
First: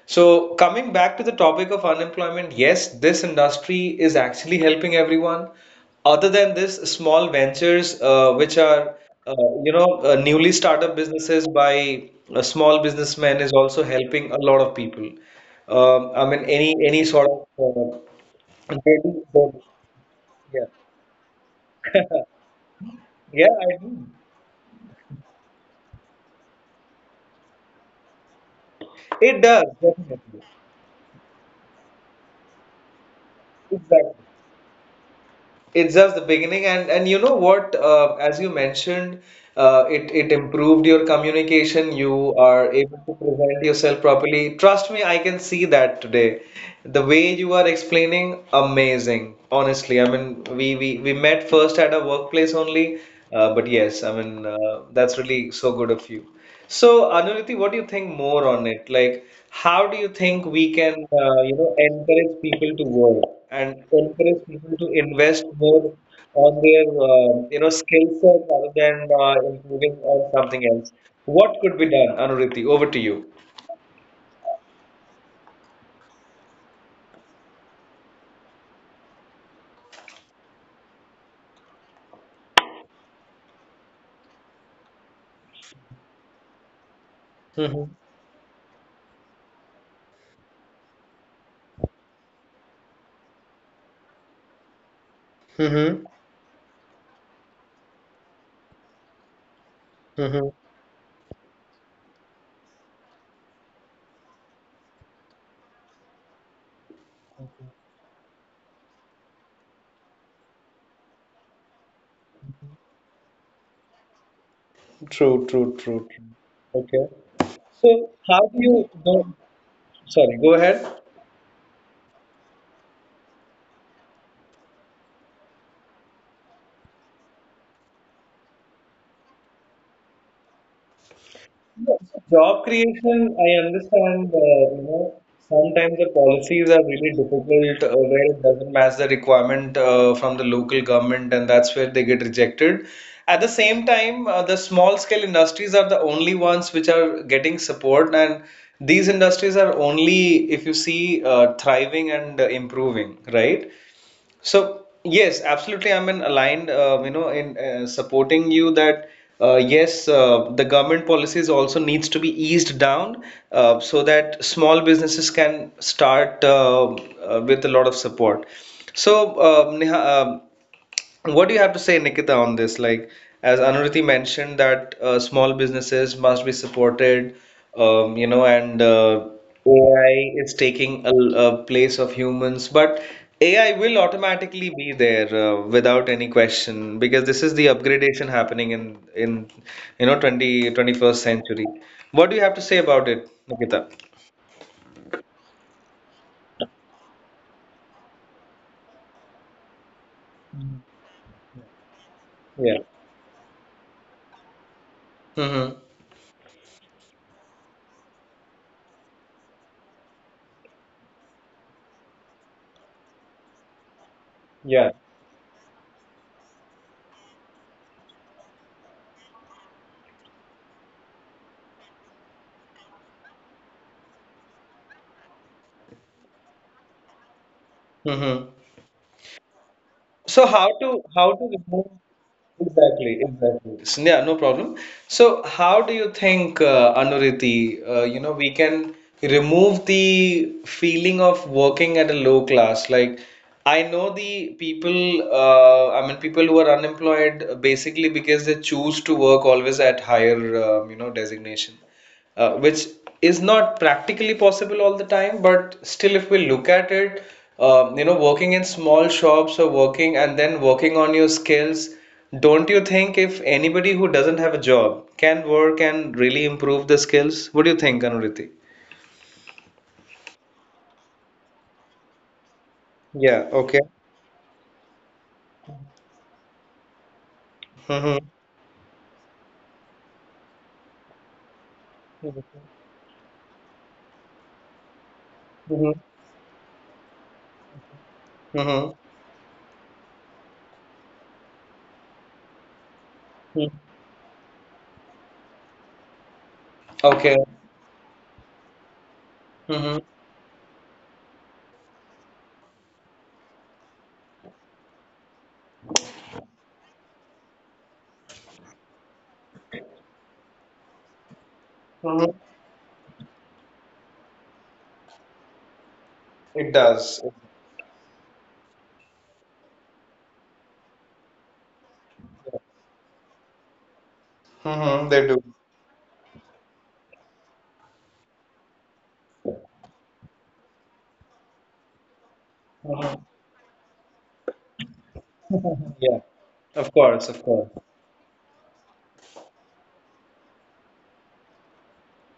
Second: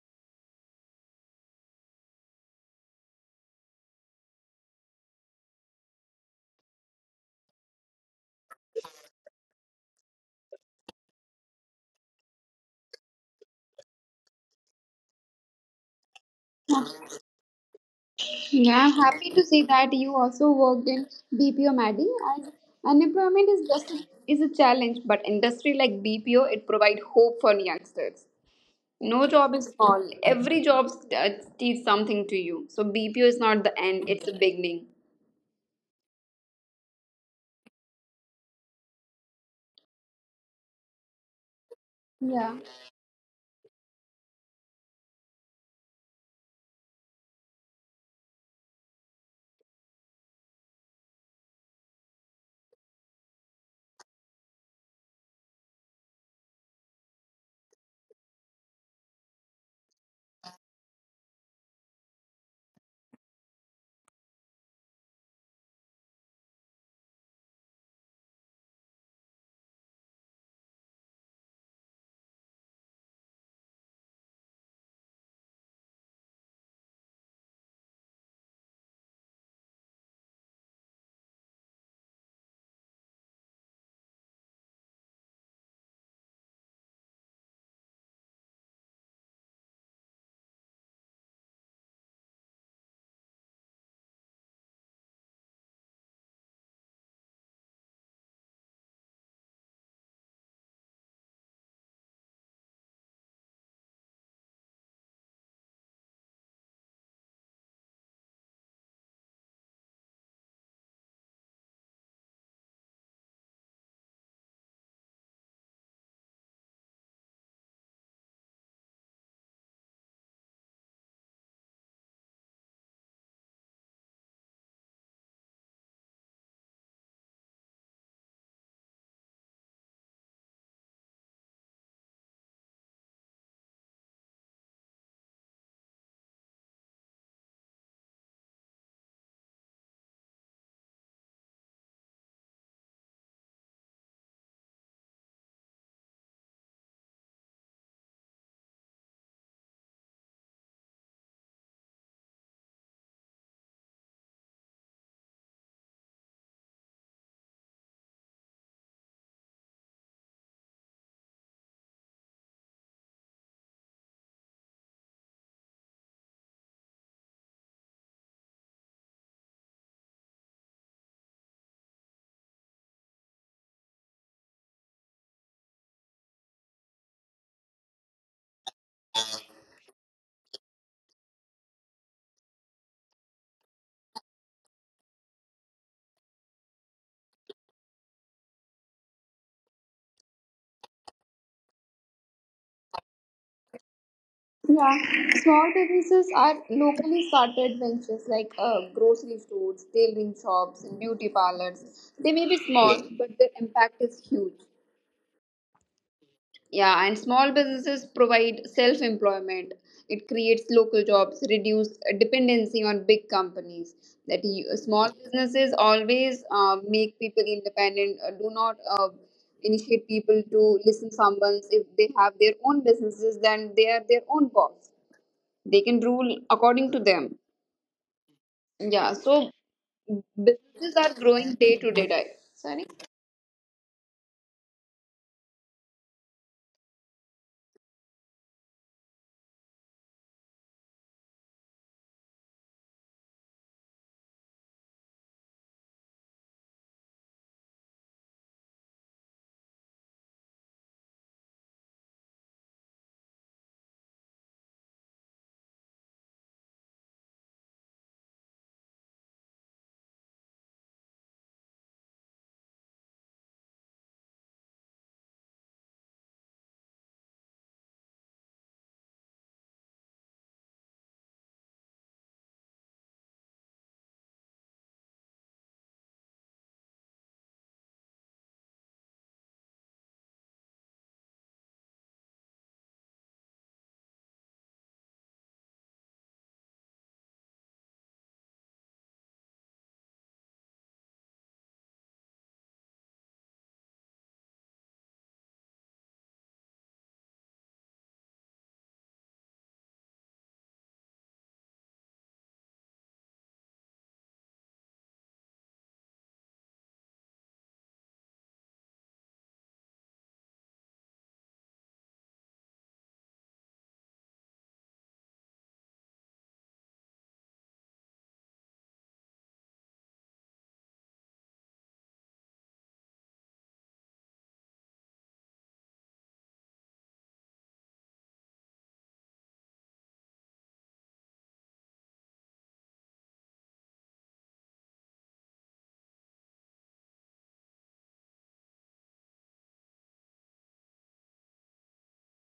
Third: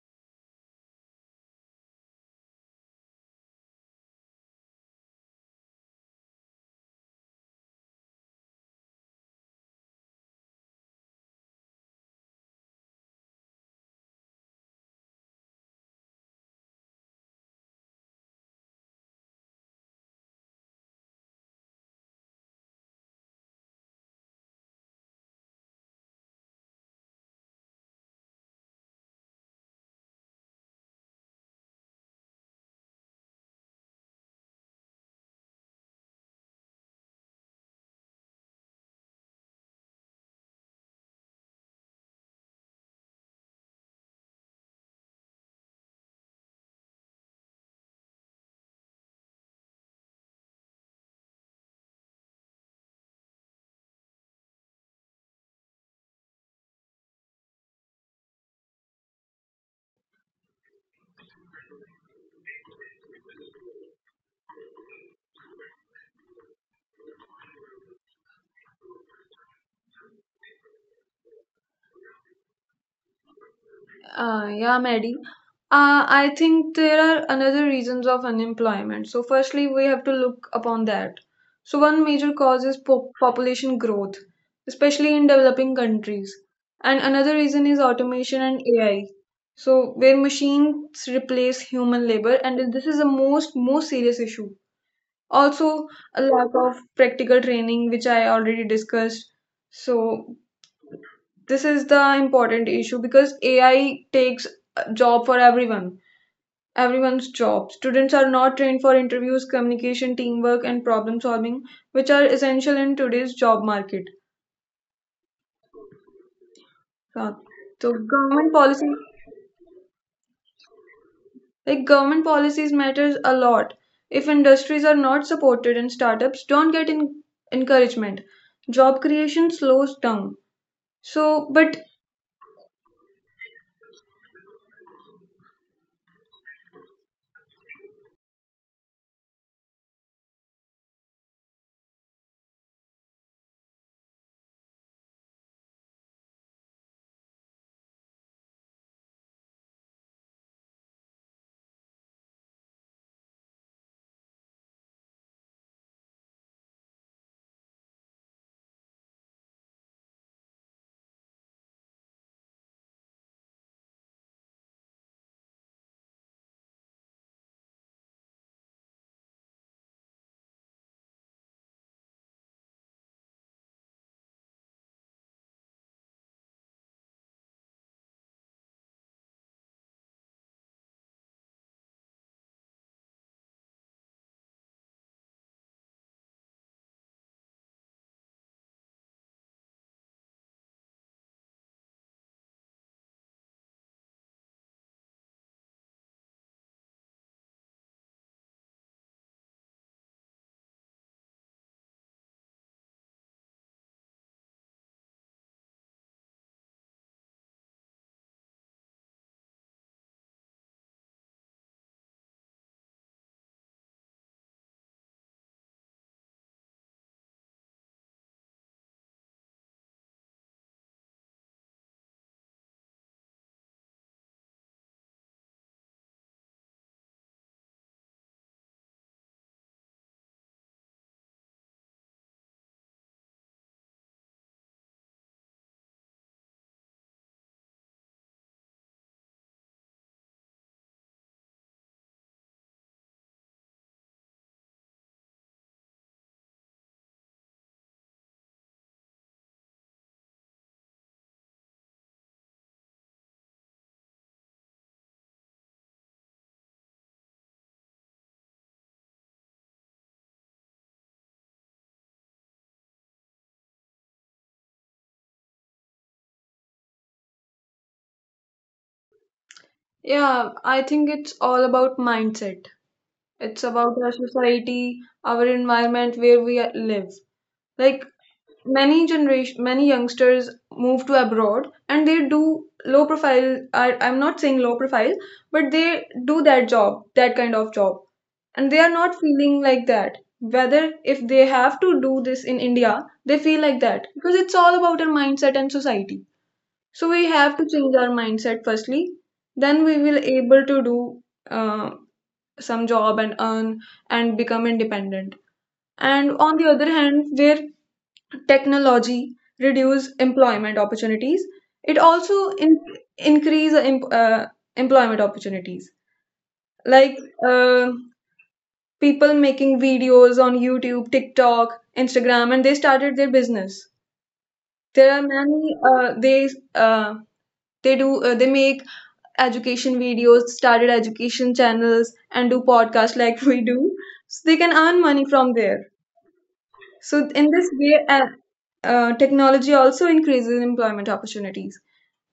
S1: So, coming back to the topic of unemployment, yes, this industry is actually helping everyone. Other than this, small ventures, which are, uh, you know, newly startup businesses by a small businessman, is also helping a lot of people. I mean, any sort of uh,
S3: Yeah, I'm happy
S1: daily-
S3: to see that you also
S1: yeah,
S3: worked in BPO, Maddie. As unemployment
S1: yeah,
S3: is
S1: I do.
S3: is a challenge, but industry like BPO it provide hope for youngsters. No job
S1: It
S3: is
S1: does
S3: small.
S1: definitely,
S3: Every job teach something to you. So BPO is not the end;
S1: exactly.
S3: it's the beginning.
S1: It's just the beginning, and you know what? As you mentioned, it improved your communication. You
S3: Yeah,
S1: are able to present yourself properly. Trust me, I can see that today. The way you are explaining, amazing. Honestly, I mean, we met first at a workplace only, but yes, I mean, that's really so good of you. So, Anuriti, what do you think more on it? Like, how do you think we can, you know, encourage people to work and encourage people to invest more on their, you know, skill set rather than, improving on something else? What could be done, Anuriti? Over to you.
S2: Yeah, Maddie. I think there are another reasons of unemployment. So, firstly, we have to look upon that. So, one major cause is population growth, especially in developing countries. And another
S1: Mm-hmm.
S2: reason is automation and AI. So, where machines replace human labor, and this is the most serious issue.
S1: Mm-hmm.
S2: Also, a lack of practical training, which I already discussed.
S1: Mm-hmm.
S2: So, this is the important issue because AI takes a job for everyone, everyone's job. Students are not trained for interviews, communication, teamwork, and problem solving, which are essential in today's job market.
S1: True, true, true, true. Okay.
S2: So so
S1: So, how do
S2: government
S1: you
S2: policy,
S1: know? Sorry, go ahead.
S2: like government policies, matters a lot. If industries are not supported and startups don't get encouragement, job creation slows down. So, but
S1: Yes, job creation, I understand, you know, sometimes the policies are really difficult, where it doesn't match the requirement, from the local government, and that's where they get rejected. At the same time, the small scale industries are the only ones which are getting support, and these industries are only, if you see, thriving and, improving, right? So yes, absolutely. I'm in aligned, you know, in, supporting you, that, yes, the government policies also needs to be eased down, so that small businesses can start, with a lot of support. So, what do you have to say, Nikita, on this? Like, as Anuruti mentioned, that, small businesses must be supported, you know, and, AI is taking a place of humans, but AI will automatically be there, without any question, because this is the upgradation happening in you know twenty twenty first century. What do you have to say about it, Nikita?
S3: yeah. Small businesses are locally started ventures like grocery stores, tailoring shops, and beauty parlors. They may be
S1: Yeah.
S3: small, but their impact is huge.
S1: Mm-hmm.
S3: Yeah, and small businesses provide self employment. It creates local jobs, reduce dependency on big companies. That you,
S1: Yeah.
S3: small businesses always make people independent. Do not initiate people to listen someone's. If they have their own businesses, then they are their own boss. They can rule according to them.
S1: Mm-hmm.
S3: Yeah, so businesses are
S1: How to
S3: growing day
S1: remove,
S3: to day, right? Sorry.
S1: exactly yeah, no problem. So how do you think, Anuriti, you know, we can remove the feeling of working at a low class? Like, I know the people, people who are unemployed, basically because they choose to work always at higher, you know, designation, which is not practically possible all the time, but still, if we look at it, you know, working in small shops, or working and then working on your skills, don't you think if anybody who doesn't have a job can work and really improve the skills? What do you think, Anuriti?
S2: yeah, I think it's all about mindset.
S1: Yeah,
S2: It's
S1: okay.
S2: about our society, our environment where we live. Like
S1: Mm-hmm.
S2: many generation, many youngsters move to abroad and they do low profile. I'm not saying low profile, but they
S1: Mm-hmm.
S2: do that job, that kind of job, and they are
S1: Mm-hmm.
S2: not feeling like that. Whether if they have to do this in India, they feel like that because it's all about our mindset and society. So we
S1: Okay.
S2: have to change our mindset firstly. Then we
S1: Mm-hmm.
S2: will able to do uh, some job and earn and become independent. And on the other hand, where technology reduce employment opportunities, it
S1: Mm-hmm.
S2: also increase employment opportunities.
S1: It
S2: Like
S1: does.
S2: uh, people making videos on YouTube, TikTok, Instagram, and they started their business. There are
S1: Mm-hmm. They do.
S2: many uh, they make education videos, started education channels, and do podcasts
S1: Mhm.
S2: like we do. So they can earn money from there.
S1: Yeah, of course,
S2: So
S1: of
S2: in
S1: course.
S2: this way, technology also increases employment opportunities.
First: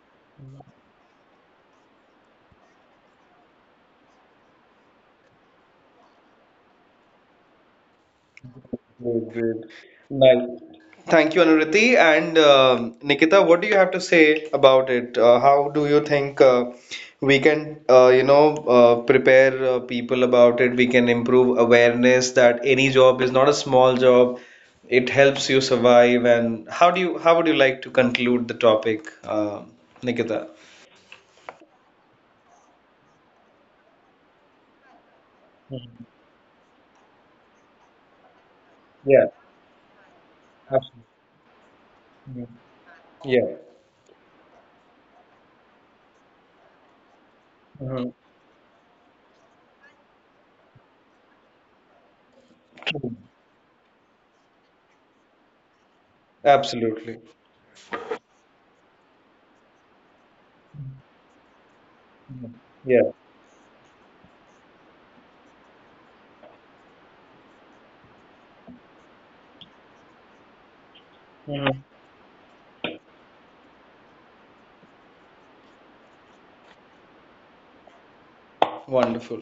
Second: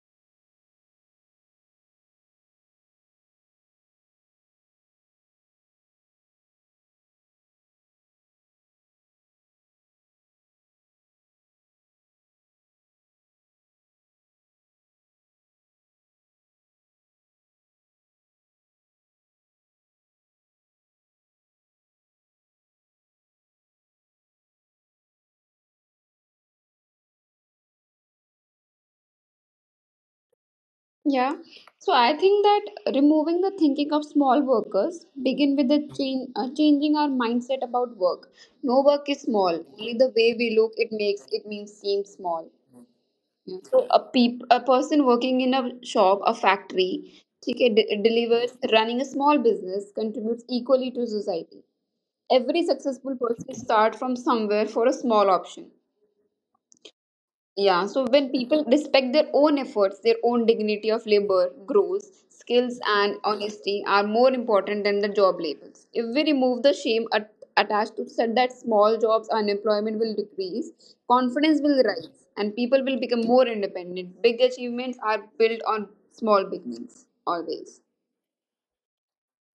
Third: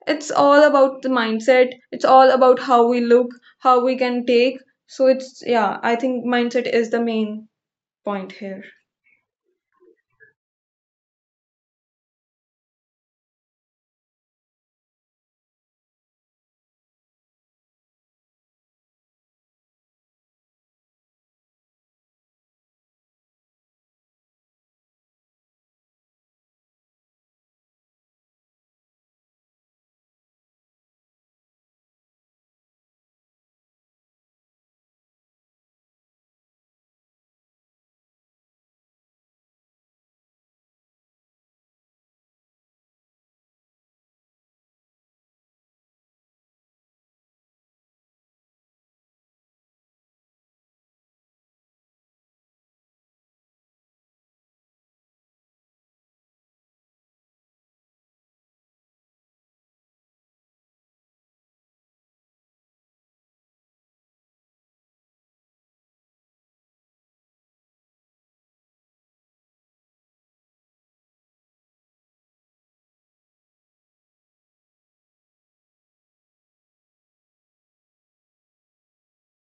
S2: It's all about the mindset. It's all about how we look, how we can take. So it's yeah, I think mindset is the main point here.
S1: Great, great. Nice. Thank you, Anuriti. And um, Nikita, what do you have to say about it? How do you think, we can, you know, prepare, people about it? We can improve awareness that any job is not a small job. It helps you survive. And how do you, how would you like to conclude the topic, Nikita?
S3: Yeah. So I think that removing the thinking of small workers begin with changing our mindset about work. No work is
S1: Yeah,
S3: small. Only the way we look it
S1: absolutely.
S3: makes it means seem small.
S1: Yeah.
S3: Yeah. So a person working in a shop, a factory, okay,
S1: Mhm.
S3: delivers running a small business contributes equally to society. Every successful person start from somewhere for a small option.
S1: Absolutely.
S3: Yeah, so when people respect their own efforts, their own dignity of labor grows. Skills
S1: Yeah.
S3: and honesty are more important than the job labels. If we remove the shame at, attached to such that small jobs, unemployment will decrease, confidence will
S1: Mhm.
S3: rise, and people will become more independent. Big achievements are built on small beginnings, always.
S1: Wonderful.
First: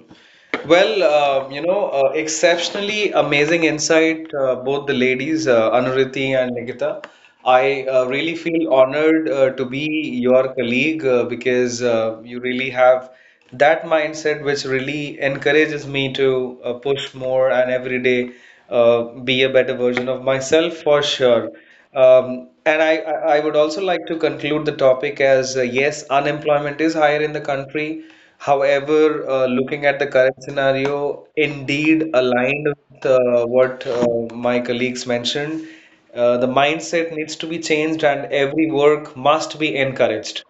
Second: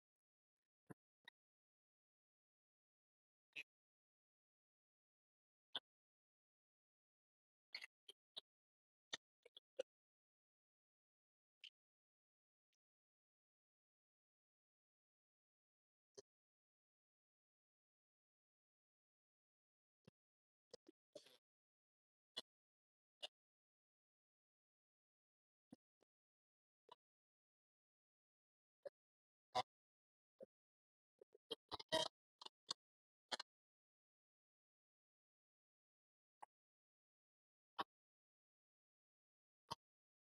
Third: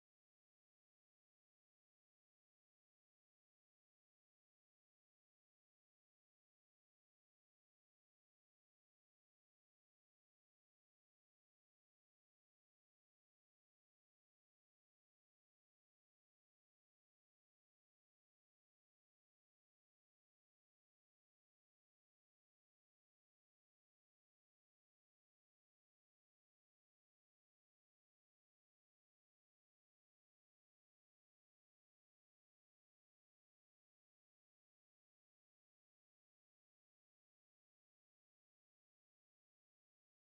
S1: Well, you know, exceptionally amazing insight, both the ladies, Anuriti and Nikita. I really feel honored, to be your colleague, because, you really have that mindset which really encourages me to, push more, and every day, be a better version of myself for sure. And I would also like to conclude the topic as, yes, unemployment is higher in the country. However, looking at the current scenario, indeed aligned with, what, my colleagues mentioned, the mindset needs to be changed and every work must be encouraged.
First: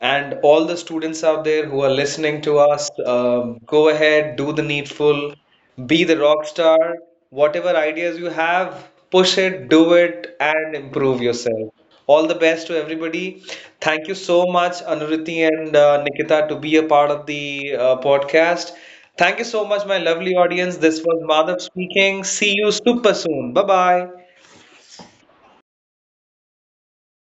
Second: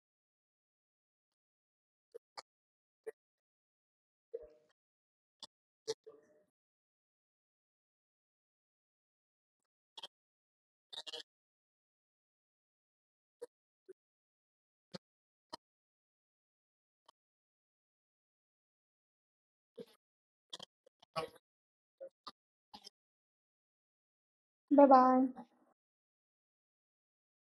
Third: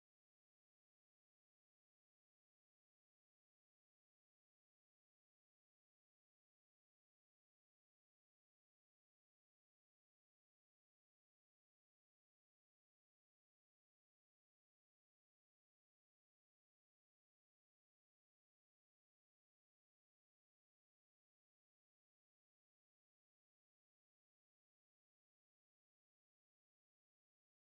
S1: And all the students out there who are listening to us, go ahead, do the needful, be the rock star. Whatever ideas you have, push it, do it, and improve yourself. All the best to everybody. Thank you so much, Anuriti and, Nikita, to be a part of the, podcast. Thank you so much, my lovely audience. This was Madhav speaking. See you super soon. Bye bye.
S3: Bye bye.